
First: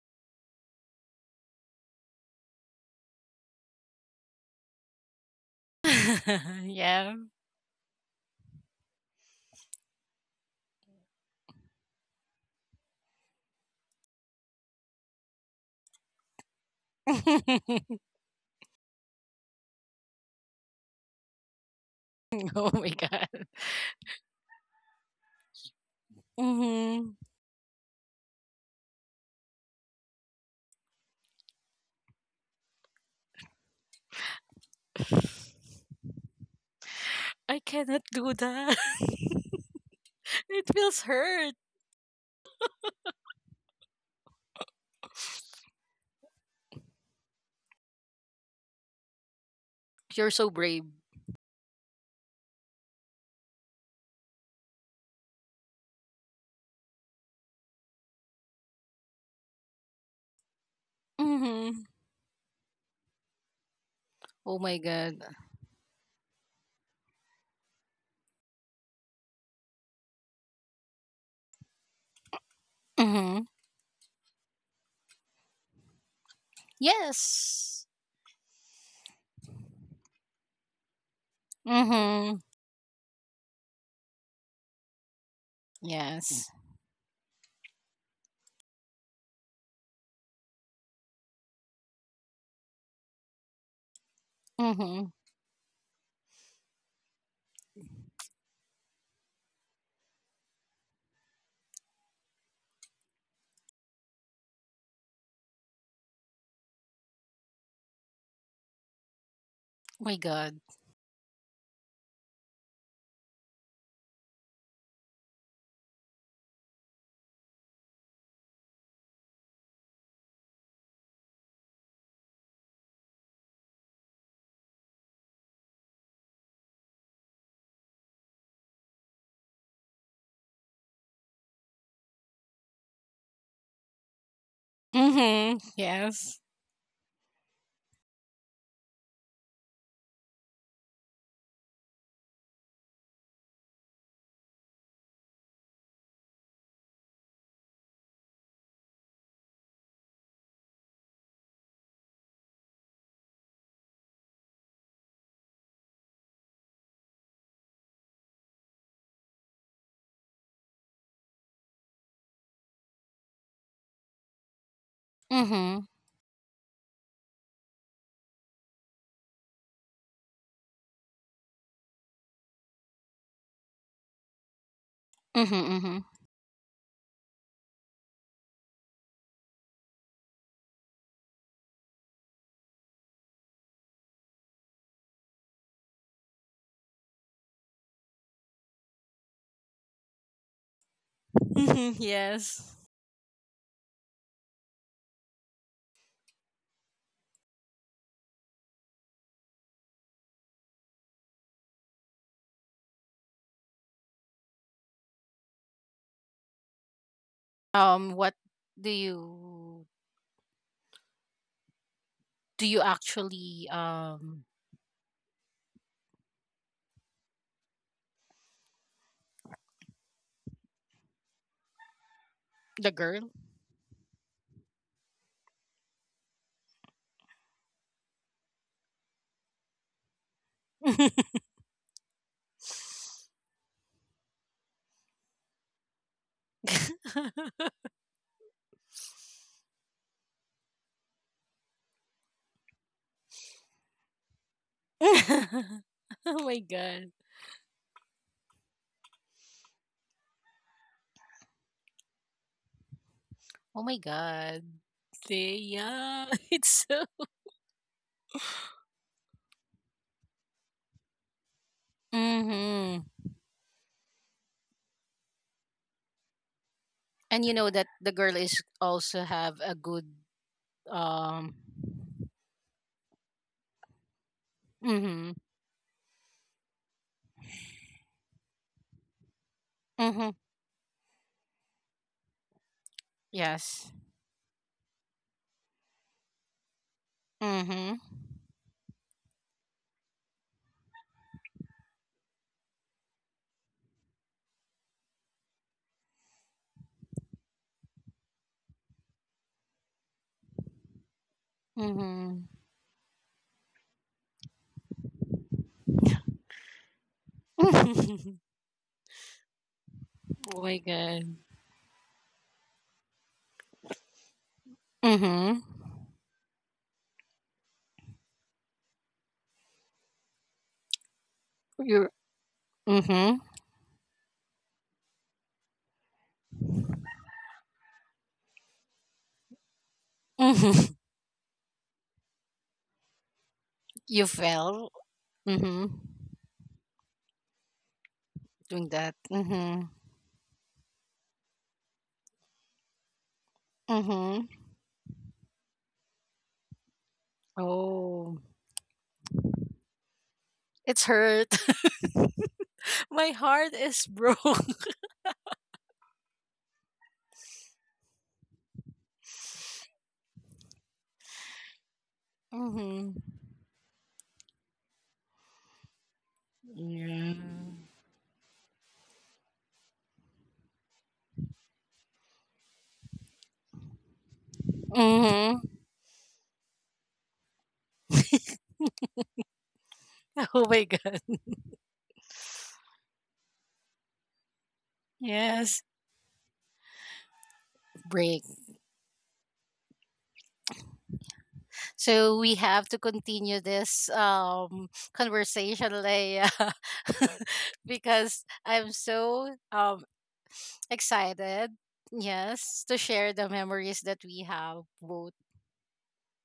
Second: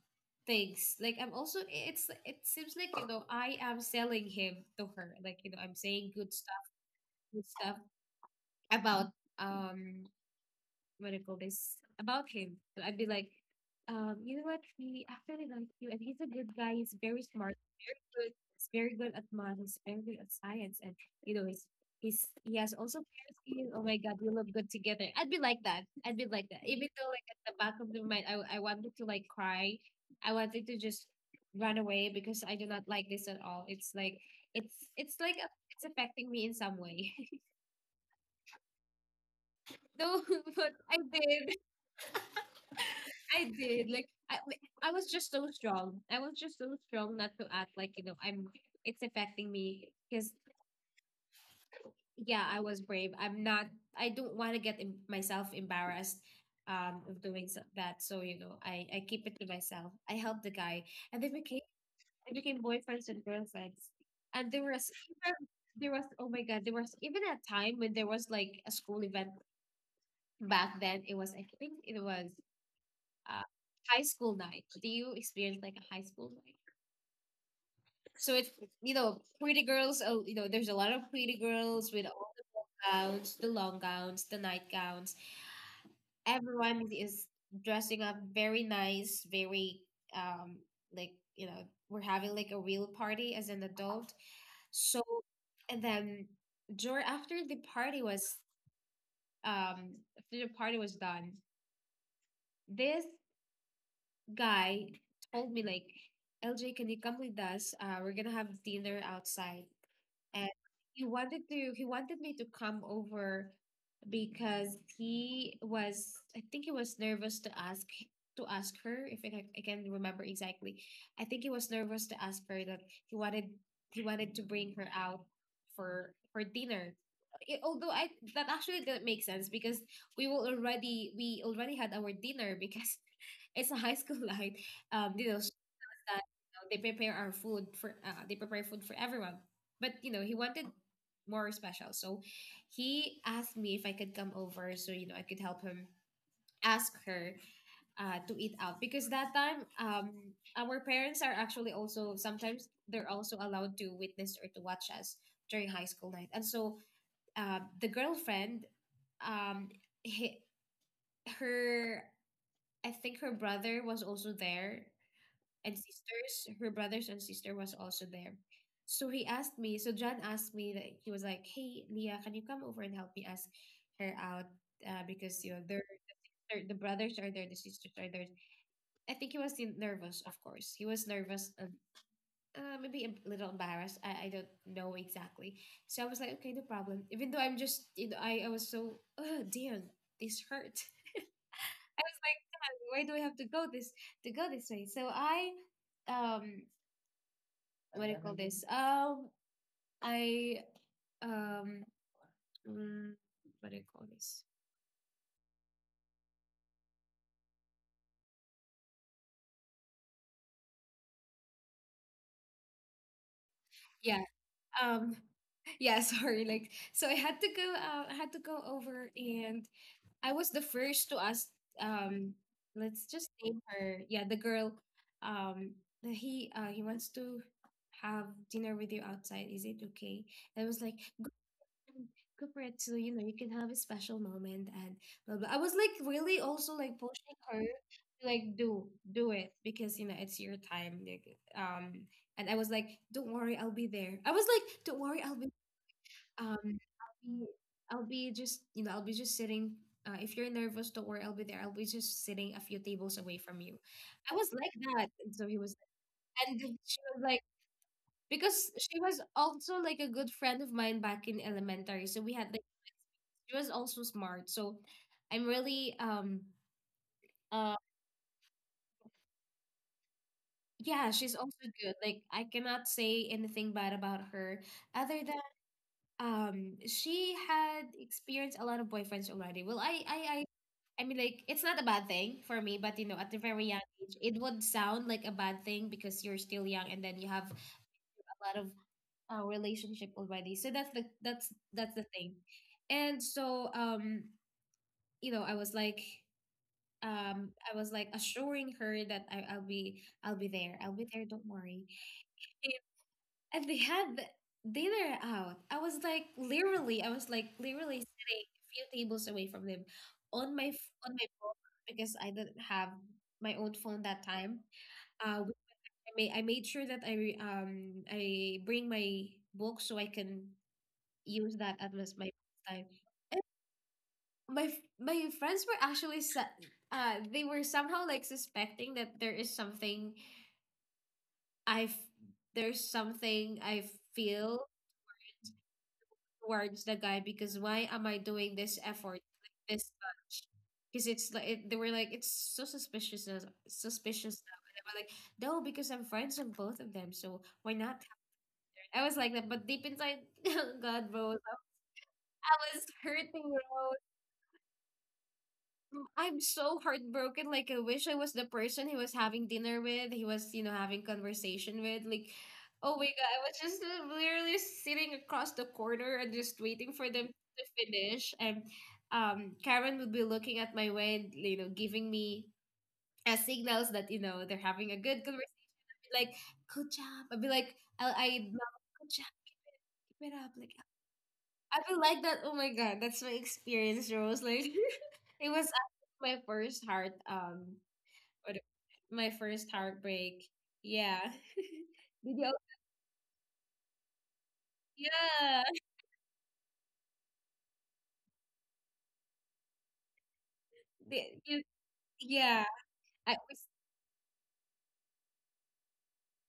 S1: things like, I'm also, it's it seems like, you know, I am selling him to her. Like, you know, I'm saying good stuff,
S2: *laughs* Yeah.
S1: good stuff about, um what do you call this, about him. So I'd be like, you know what? He actually likes you, and he's a good guy. He's very smart.
S2: *laughs*
S1: Good. He's very good at math. He's very good at science, and you know he's he
S2: Oh
S1: has
S2: my
S1: also
S2: god.
S1: fair skin. Oh my god, we look good together. I'd be like that. I'd be like that. Even though,
S2: Mm-hmm.
S1: like, at the back of the mind, I wanted to like cry. I wanted to just run away, because I do not like this at all. It's like it's like it's affecting me in some way.
S2: I cannot do that. *laughs*
S1: *laughs* No, *laughs*
S2: It
S1: but I
S2: feels hurt.
S1: did. I did. Like, I was just so strong. I was just so strong not to act like, you know, I'm. It's affecting me
S2: You're
S1: because,
S2: so brave.
S1: yeah, I was brave. I'm not. I don't want to get myself embarrassed of doing that. So, you know, I keep it to myself. I helped the guy, and
S2: Mm-hmm.
S1: they became boyfriends and girlfriends. And
S2: Oh
S1: there
S2: my
S1: was
S2: god.
S1: even there was, oh my god, there was even a time when there was like a school event back then. It was, I think it was, uh
S2: Mm-hmm.
S1: high school night. Do you experience like a high school night?
S2: Yes.
S1: So it's, you know, pretty girls. Oh, you know, there's a lot of pretty girls with all
S2: Mm-hmm.
S1: the gowns, the long gowns, the night gowns.
S2: Yes.
S1: Everyone is dressing up very nice, very, um like, you know, we're having like a real party as an adult. So,
S2: Mm-hmm.
S1: and then, Jor after the party was after the party was done, this guy told me like, LJ, can you come with us? We're gonna have dinner outside.
S2: My
S1: And
S2: god.
S1: he wanted me to come over because he was, I think he was nervous to ask her, if I, I can remember exactly. I think he was nervous to ask her that he wanted he wanted to bring her out for dinner. I- although I That actually didn't make sense, because we already had our dinner, because *laughs* it's a high school night. You know,
S2: Mm-hmm.
S1: that,
S2: Yes.
S1: you know, they prepare our food for, they prepare food for everyone. But, you know, he wanted more special, so he asked me if I could come over, so, you know, I could help him ask her to eat out, because that time our parents are actually also sometimes they're also allowed to witness or to watch us during high school night. And so, the girlfriend, um he, her I think her brother was also there, and
S2: Mm-hmm.
S1: sisters. Her brothers and sister was also there. So he asked me, so John asked me that he was like, "Hey Leah, can you come over and help me ask her out? Because, you know,
S2: Mm-hmm,
S1: they're the brothers are there, the sisters are there." I think he was nervous, of course. He was nervous, and, maybe a little embarrassed. I don't know exactly. So I was like, okay, no problem. Even though I'm just, you know, I was so, oh dear, this hurt. *laughs*
S2: Mm-hmm. *laughs*
S1: I was like, "Dad,
S2: Yes.
S1: why do I have to go this way?" So I, um what do you call this? I, um, mm, what do you call this?
S2: Hmm. What do you do? You actually
S1: Yeah. Um, *laughs* yeah. Sorry. Like, so I had to go. I had to go over, and I was the first to ask. Um,
S2: the
S1: let's just
S2: girl?
S1: name her. Yeah, the girl. Um, that he wants to have dinner with you outside. Is it okay? And I was like,
S2: *laughs*
S1: and corporate too, you know, you can have a special moment and blah blah. I was like really also like pushing her to like do it, because, you know, it's your time. Like, um, and I was like, don't worry, I'll be there. I was like, don't worry, I'll be,
S2: Oh
S1: um,
S2: my god.
S1: I'll be, I'll be just, you know, I'll be just sitting. If you're nervous, don't worry, I'll be there. I'll be just sitting a few tables away from you.
S2: Oh my
S1: I was
S2: god.
S1: like that, and so
S2: They, yeah, *laughs*
S1: and she
S2: it's so
S1: was like, because she was also like a good friend of mine back in elementary. So we had like
S2: Mm-hmm.
S1: she was also smart. So I'm really
S2: And you know
S1: uh
S2: that the girl is also have a good
S1: yeah, she's also
S2: um
S1: good. Like, I cannot say anything bad about her, other
S2: mm-hmm.
S1: than she had experienced a lot of boyfriends already. Well,
S2: Mm-hmm.
S1: I mean, like, it's not a bad thing for me, but, you know, at a very young
S2: Yes.
S1: age, it would sound like a bad thing, because you're still young, and then you have a
S2: Mm-hmm.
S1: lot of relationship already. So that's the thing. And so, you know, I was like, I was like assuring her that I'll be I'll be there, don't worry.
S2: Mm-hmm.
S1: And they had dinner out. I was like literally sitting
S2: *laughs*
S1: a few tables away from them, on
S2: Oh my
S1: on my
S2: god.
S1: phone, because I didn't have my own phone that time. Uh,
S2: Mm-hmm.
S1: I I made sure that I I bring my book, so I can use that as
S2: You're
S1: my first time.
S2: mm-hmm.
S1: And my friends were actually they were somehow like suspecting that there is something
S2: Mm-hmm. *laughs*
S1: I've there's something I
S2: You
S1: feel
S2: fell. Mm-hmm.
S1: towards the guy, because why am I doing this
S2: Doing that.
S1: effort like
S2: Mm-hmm.
S1: this much? Because it's like they were like it's so suspicious, suspicious
S2: Mm-hmm.
S1: now. And they were like, no, because I'm friends with both of them, so why not?
S2: Oh.
S1: I was like that, but deep inside *laughs*
S2: It's
S1: God bro,
S2: hurt.
S1: I was
S2: *laughs* My
S1: hurting
S2: heart
S1: bro.
S2: is broke. *laughs*
S1: Mm, I'm so heartbroken. Like, I wish I was the person he was having dinner with. He was, you know, having conversation with. Like, oh my
S2: Mm-hmm.
S1: god, I was just, literally sitting across the corner and just waiting for them
S2: Yeah.
S1: to finish. And Karen would be looking at my way, and, you know, giving me signals that, you know, they're having a good conversation.
S2: Mm-hmm.
S1: I'd be like, good job. I'd be like, good job. Keep it up.
S2: *laughs* Oh
S1: Like,
S2: my god.
S1: I feel like that. Oh my god, that's my experience, Rose. Like. *laughs* It was
S2: Yes.
S1: actually my first heart
S2: Break.
S1: what my first heartbreak. Yeah. Did
S2: So
S1: you
S2: we have to continue this,
S1: yeah.
S2: conversation, Leia, *laughs* because I'm so,
S1: The- you-
S2: excited.
S1: Yeah.
S2: Yes, to
S1: I
S2: share the
S1: was
S2: memories that we have both.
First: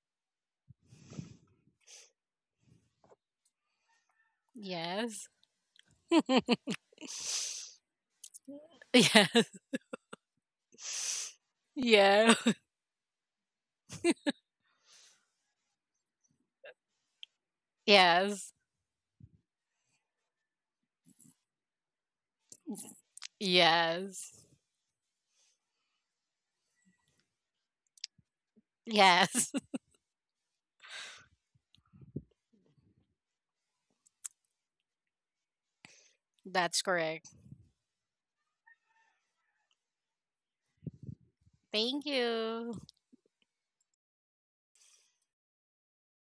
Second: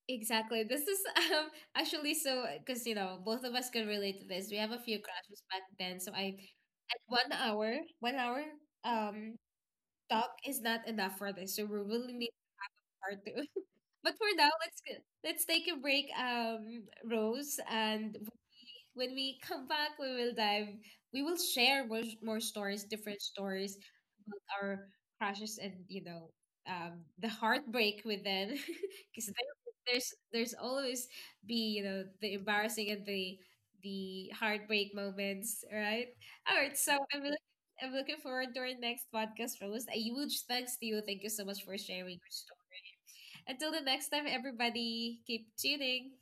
S1: Exactly. This is um actually so, because, you know, both of us can relate to this. We have a few
S2: Yes,
S1: crushes back then. So I at 1 hour,
S2: *laughs*
S1: um
S2: yes,
S1: talk is not enough for this. So we really need
S2: yeah,
S1: part two. *laughs* But for now, let's take a break, Rose.
S2: *laughs*
S1: And
S2: yes,
S1: when we come back, we will we will share more, more stories, different stories
S2: yes,
S1: about our crashes, and, you know, the heartbreak with them. *laughs* Because
S2: yes.
S1: there's always be, you know, the embarrassing and the heartbreak moments, right?
S2: *laughs*
S1: All right.
S2: That's
S1: So
S2: correct.
S1: I'm looking forward to our next podcast, Rose. A huge thanks to you. Thank you so much for sharing
S2: Thank
S1: your story.
S2: you.
S1: Until the next time, everybody, keep tuning.